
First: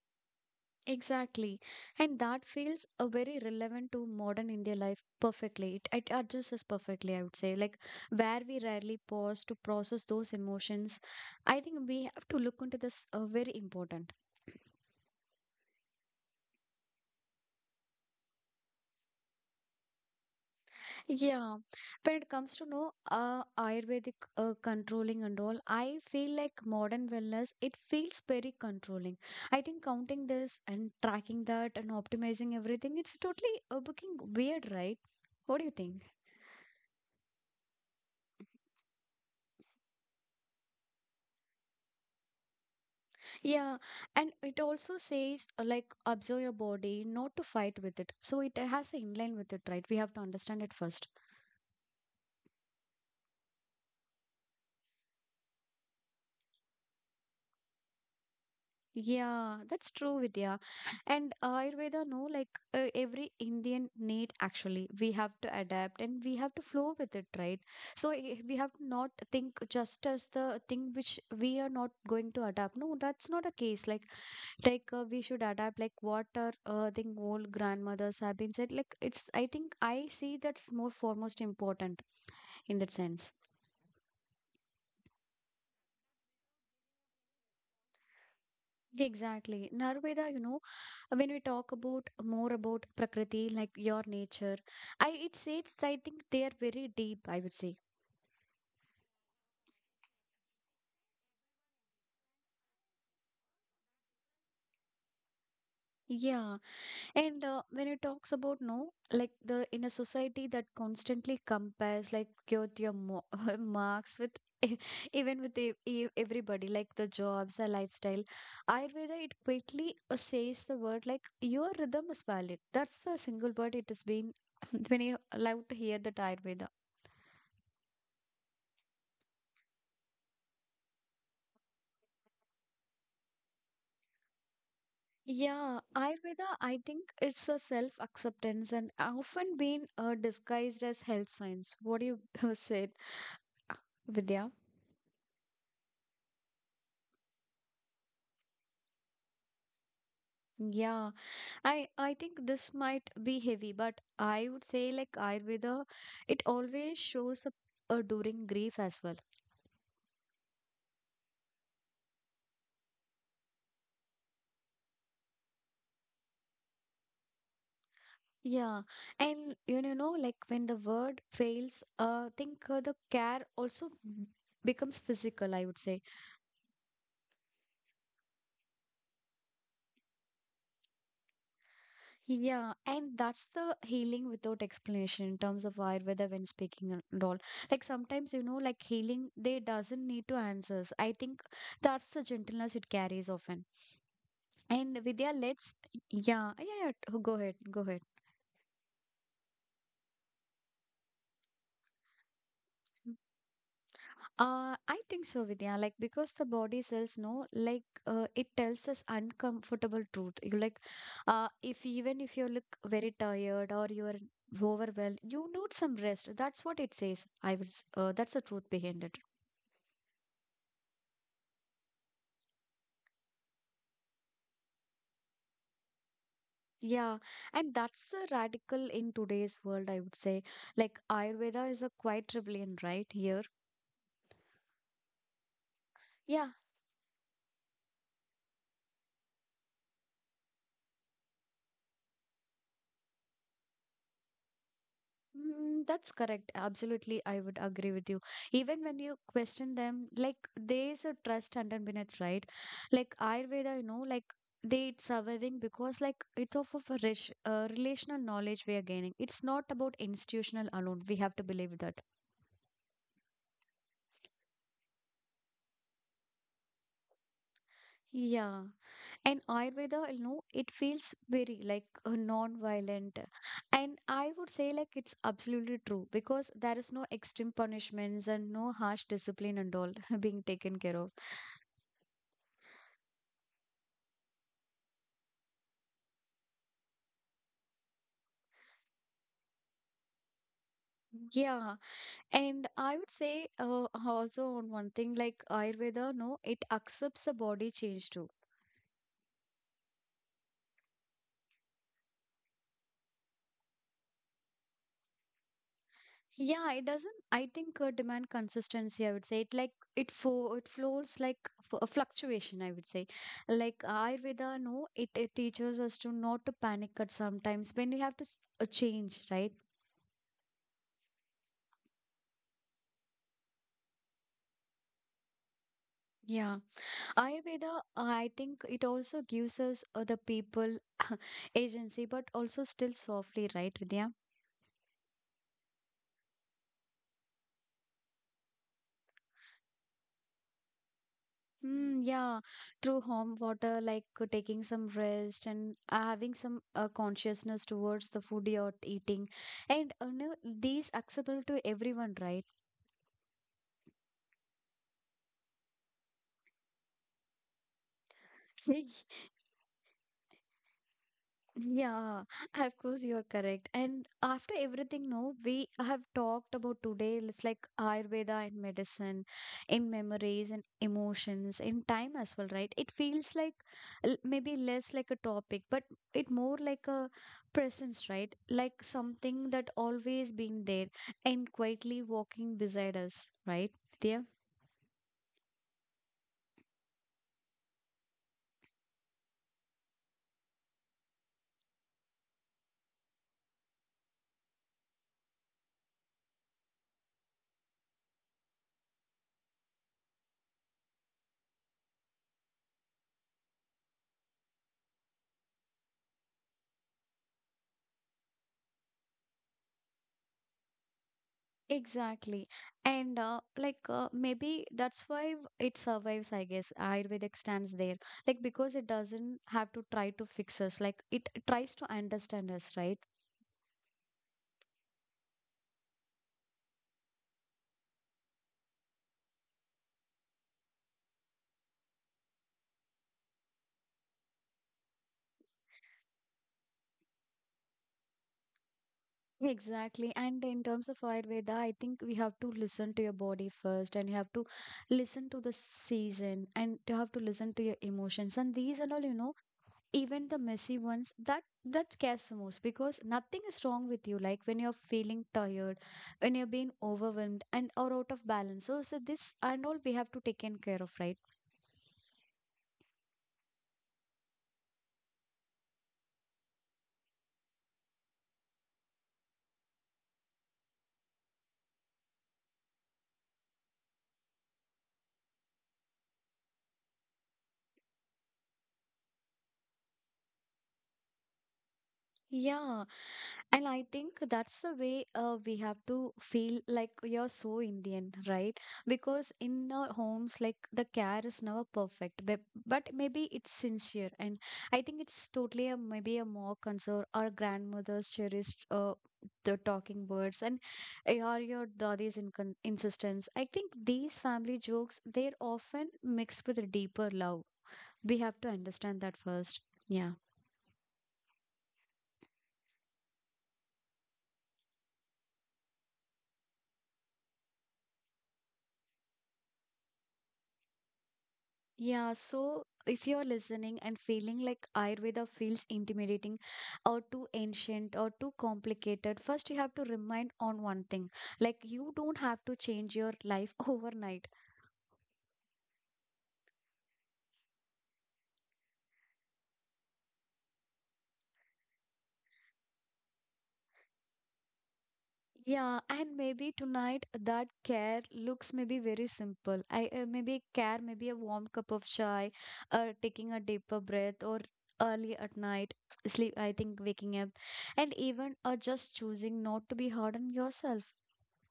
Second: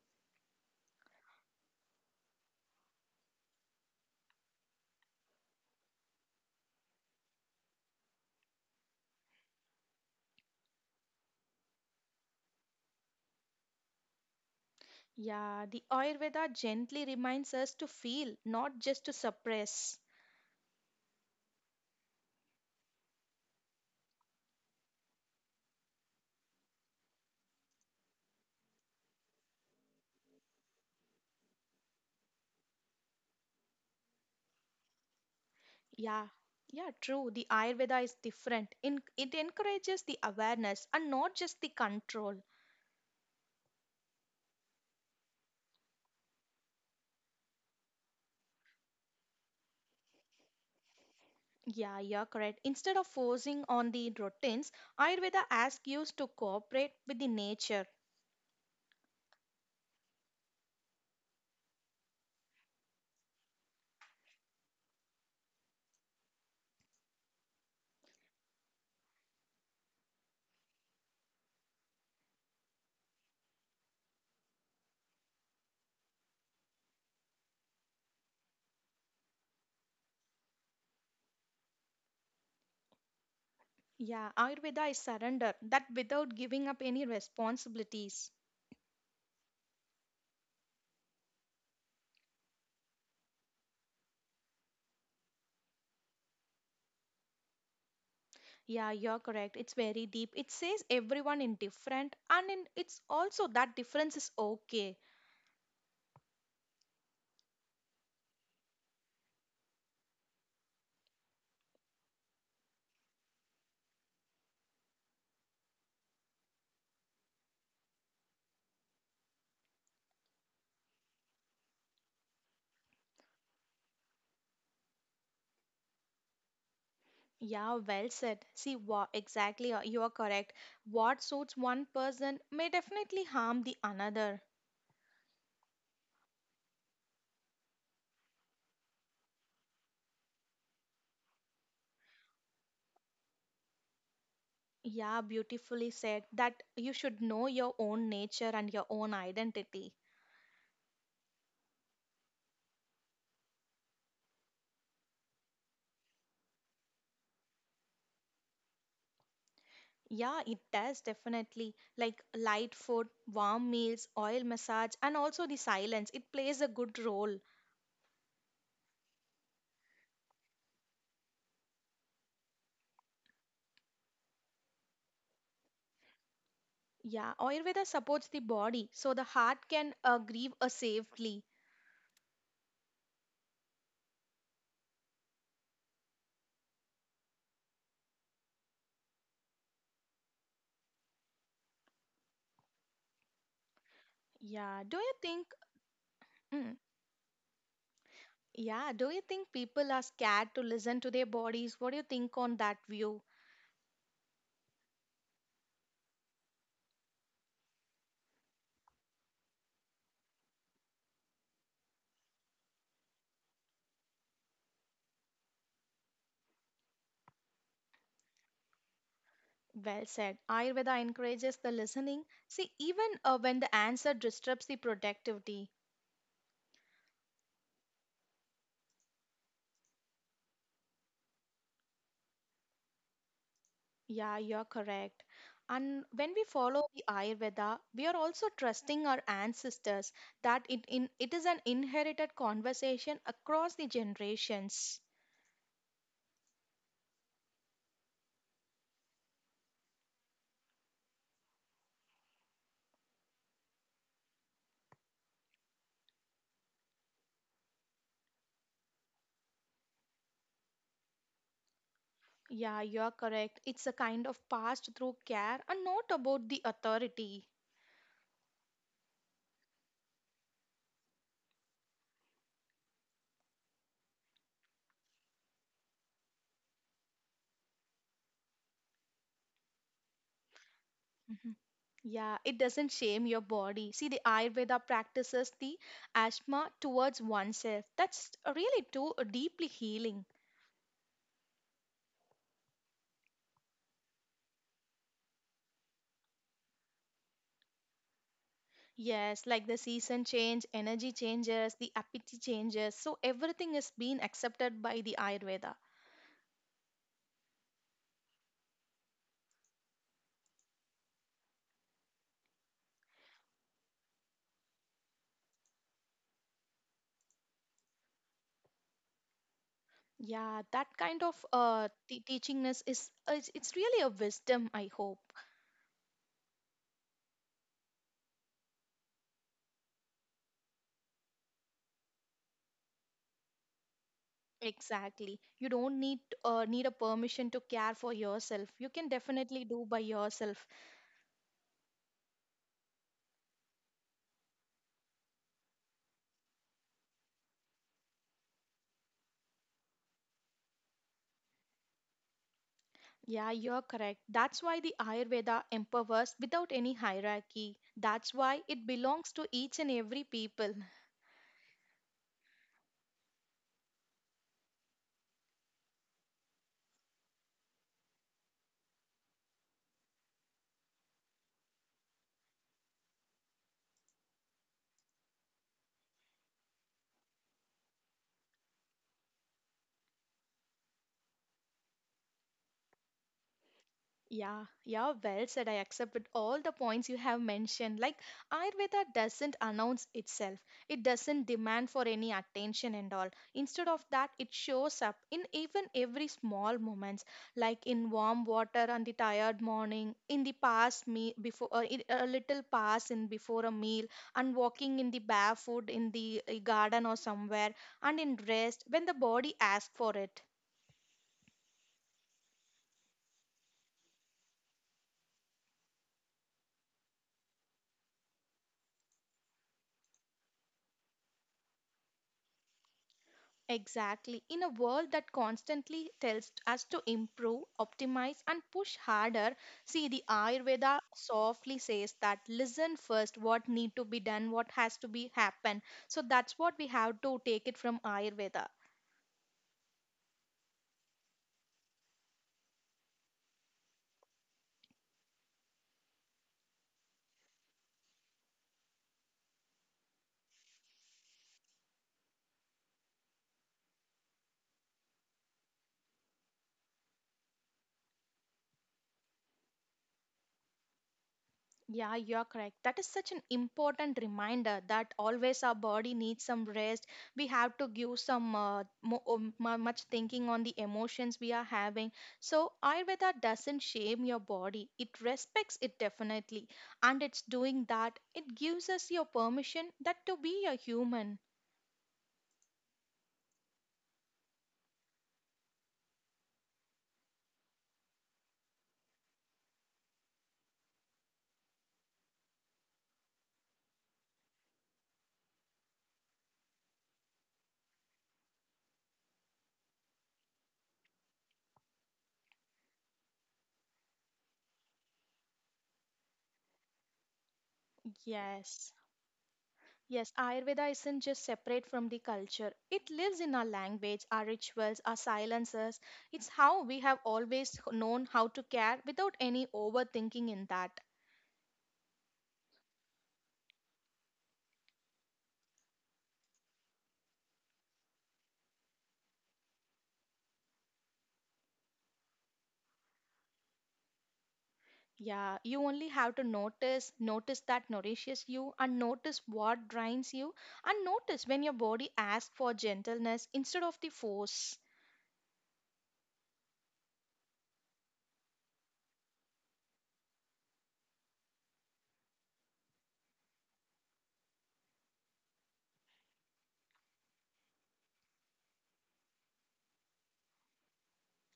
A: Exactly. And that feels a very relevant to modern India life perfectly. It adjusts us perfectly, I would say. Like where we rarely pause to process those emotions, I think we have to look into this very important.
B: Yeah, the Ayurveda gently reminds us to feel, not just to suppress.
A: Yeah, when it comes to no Ayurvedic controlling and all, I feel like modern wellness, it feels very controlling. I think counting this and tracking that and optimizing everything, it's totally looking weird, right? What do you think?
B: Yeah, yeah, true. The Ayurveda is different. In, it encourages the awareness and not just the control.
A: Yeah, and it also says like observe your body, not to fight with it. So it has in line with it, right? We have to understand it first.
B: Yeah, you're correct. Instead of forcing on the routines, Ayurveda asks you to cooperate with the nature.
A: Yeah, that's true, Vidya. And Ayurveda, no, like every Indian need actually, we have to adapt and we have to flow with it, right? So we have to not think just as the thing which we are not going to adapt. No, that's not a case. Like we should adapt. Like what our I old grandmothers have been said. Like it's, I think I see that's more foremost important in that sense.
B: Yeah, Ayurveda is surrender, that without giving up any responsibilities.
A: Exactly. Narveda, you know, when we talk about more about Prakriti, like your nature, I it says, I think they are very deep, I would say.
B: Yeah, you're correct. It's very deep. It says everyone in different, and in, it's also that difference is okay.
A: Yeah. And when it talks about no, like the in a society that constantly compares like your mo marks with e- even with everybody, like the jobs, the lifestyle, Ayurveda it quickly says the word like your rhythm is valid. That's the single word it has been when you allowed to hear the Ayurveda.
B: Yeah, well said. See, what exactly you are correct. What suits one person may definitely harm the another.
A: Yeah, Ayurveda, I think it's a self acceptance and often been disguised as health science. What do you said, uh, Vidya?
B: Yeah, beautifully said that you should know your own nature and your own identity.
A: Yeah, I think this might be heavy, but I would say like Ayurveda, it always shows up during grief as well.
B: Yeah, it does definitely. Like light food, warm meals, oil massage, and also the silence. It plays a good role.
A: Yeah, and you know, like when the word fails, think the care also becomes physical, I would say.
B: Yeah, Ayurveda supports the body so the heart can grieve safely.
A: Yeah, and that's the healing without explanation in terms of why whether when speaking and all. Like sometimes, you know, like healing, they doesn't need to answers. I think that's the gentleness it carries often.
B: Yeah, do
A: And
B: you
A: Vidya,
B: think?
A: let's, yeah,
B: mm,
A: go ahead, go ahead.
B: Yeah, do you think people are scared to listen to their bodies? What do you think on that view?
A: I think so, Vidya. Like because the body cells know, like it tells us uncomfortable truth. You like, if even if you look very tired, or you are overwhelmed, you need some rest. That's what it says. That's the truth behind it.
B: Well said. Ayurveda encourages the listening. See, even when the answer disrupts the productivity.
A: Yeah, and that's the radical in today's world, I would say, like Ayurveda is a quite rebellion, right here.
B: Yeah, you're correct. And when we
A: Yeah.
B: follow the Ayurveda, we are also trusting our ancestors, that it in it is an inherited conversation across the generations.
A: Mm, that's correct. Absolutely, I would agree with you. Even when you question them, like there's a trust underneath, beneath, right? Like Ayurveda, you know, like they it's surviving because like it's off of a rich, relational knowledge we are gaining. It's not about institutional alone. We have to believe that.
B: Yeah, you're correct. It's a kind of passed through care and not about the authority.
A: Yeah, and Ayurveda, you know, it feels very like non-violent. And I would say like it's absolutely true because there is no extreme punishments and no harsh discipline and all being taken care of.
B: Mm-hmm. Yeah, it doesn't shame your body. See, the Ayurveda practices the asthma towards oneself. That's really too deeply healing.
A: Yeah, and I would say also on one thing like Ayurveda, no, it accepts the body change too.
B: Yes, like the season change, energy changes, the appetite changes. So everything is being accepted by the Ayurveda.
A: Yeah, it doesn't, I think, demand consistency. I would say it like it flows like f a fluctuation, I would say, like Ayurveda, no, it teaches us to not to panic at sometimes when we have to s change, right?
B: Yeah, that kind of teachingness is it's really a wisdom, I hope.
A: Yeah, Ayurveda, I think it also gives us the people agency, but also still softly, right, Vidya?
B: Exactly. You don't need a permission to care for yourself. You can definitely do by yourself.
A: Mm, yeah, through home water, like taking some rest and having some consciousness towards the food you're eating. And no, these accessible to everyone, right?
B: Yeah, you're correct. That's why the Ayurveda empowers without any hierarchy. That's why it belongs to each and every people.
A: Yeah, of course you're correct. And after everything, no, we have talked about today. It's like Ayurveda in medicine, in memories and emotions, in time as well, right? It feels like maybe less like a topic, but it more like a presence, right? Like something that always been there and quietly walking beside us, right? They
B: Yeah, well said. I accept with all the points you have mentioned. Like Ayurveda doesn't announce itself. It doesn't demand for any attention and all. Instead of that, it shows up in even every small moments, like in warm water on the tired morning, in the past me before a little pass in before a meal, and walking in the barefoot in the garden or somewhere, and in rest when the body asks for it.
A: exactly. And like maybe that's why it survives, I guess. Ayurvedic stands there. Like because it doesn't have to try to fix us. Like it tries to understand us, right?
B: Exactly. In a world that constantly tells us to improve, optimize, and push harder, see the Ayurveda softly says that listen first what need to be done, what has to be happen. So that's what we have to take it from Ayurveda.
A: Exactly. And in terms of Ayurveda, I think we have to listen to your body first, and you have to listen to the season, and you have to listen to your emotions. And these and all, you know, even the messy ones that scares the most, because nothing is wrong with you, like when you're feeling tired, when you're being overwhelmed and or out of balance, so this and all we have to take in care of, right?
B: Yeah, you're correct. That is such an important reminder that always our body needs some rest. We have to give some much thinking on the emotions we are having. So Ayurveda doesn't shame your body. It respects it definitely, and it's doing that. It gives us your permission that to be a human.
A: Yeah, and I think that's the way we have to feel like you're so Indian, right? Because in our homes, like the care is never perfect, but maybe it's sincere. And I think it's totally a maybe a more concern our grandmother's cherished the talking birds and or your daddy's incon insistence. I think these family jokes, they're often mixed with a deeper love. We have to
B: Yes.
A: understand that first. Yeah.
B: Yes, Ayurveda isn't just separate from the culture. It lives in our language, our rituals, our silences. It's how we have always known how to care without any overthinking in that.
A: Yeah, so if you're listening and feeling like Ayurveda feels intimidating or too ancient or too complicated, first you have to remind on one thing. Like you don't have to change your life overnight.
B: Yeah, you only have to notice, notice that nourishes you, and notice what drains you, and notice when your body asks for gentleness instead of the force.
A: Yeah, and maybe tonight that care looks maybe very simple. I maybe care, maybe a warm cup of chai, taking a deeper breath or early at night sleep, I think, waking up, and even just choosing not to be hard on yourself.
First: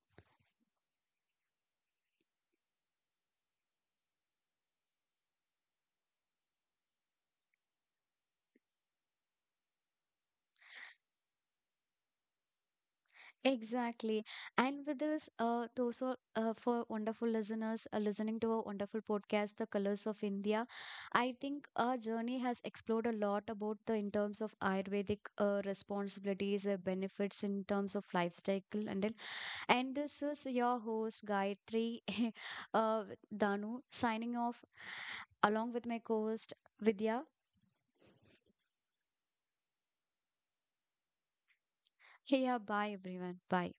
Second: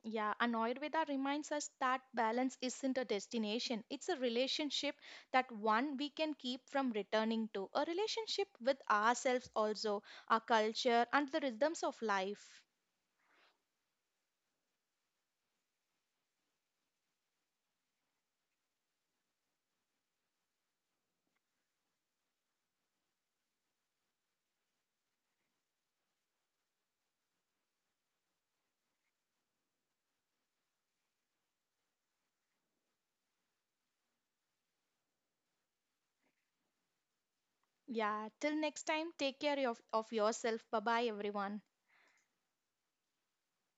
B: Yeah, and Ayurveda reminds us that balance isn't a destination, it's a relationship that one we can keep from returning to, a relationship with ourselves also, our culture, and the rhythms of life.
A: Exactly. And with this, to also for wonderful listeners listening to our wonderful podcast, The Colors of India, I think our journey has explored a lot about the in terms of Ayurvedic responsibilities, benefits in terms of lifestyle, and then, and this is your host Gayatri uh, Danu signing off along with my co-host Vidya.
B: Yeah, till next time, take care of yourself. Bye bye, everyone.
A: Hey, yeah, bye everyone. Bye.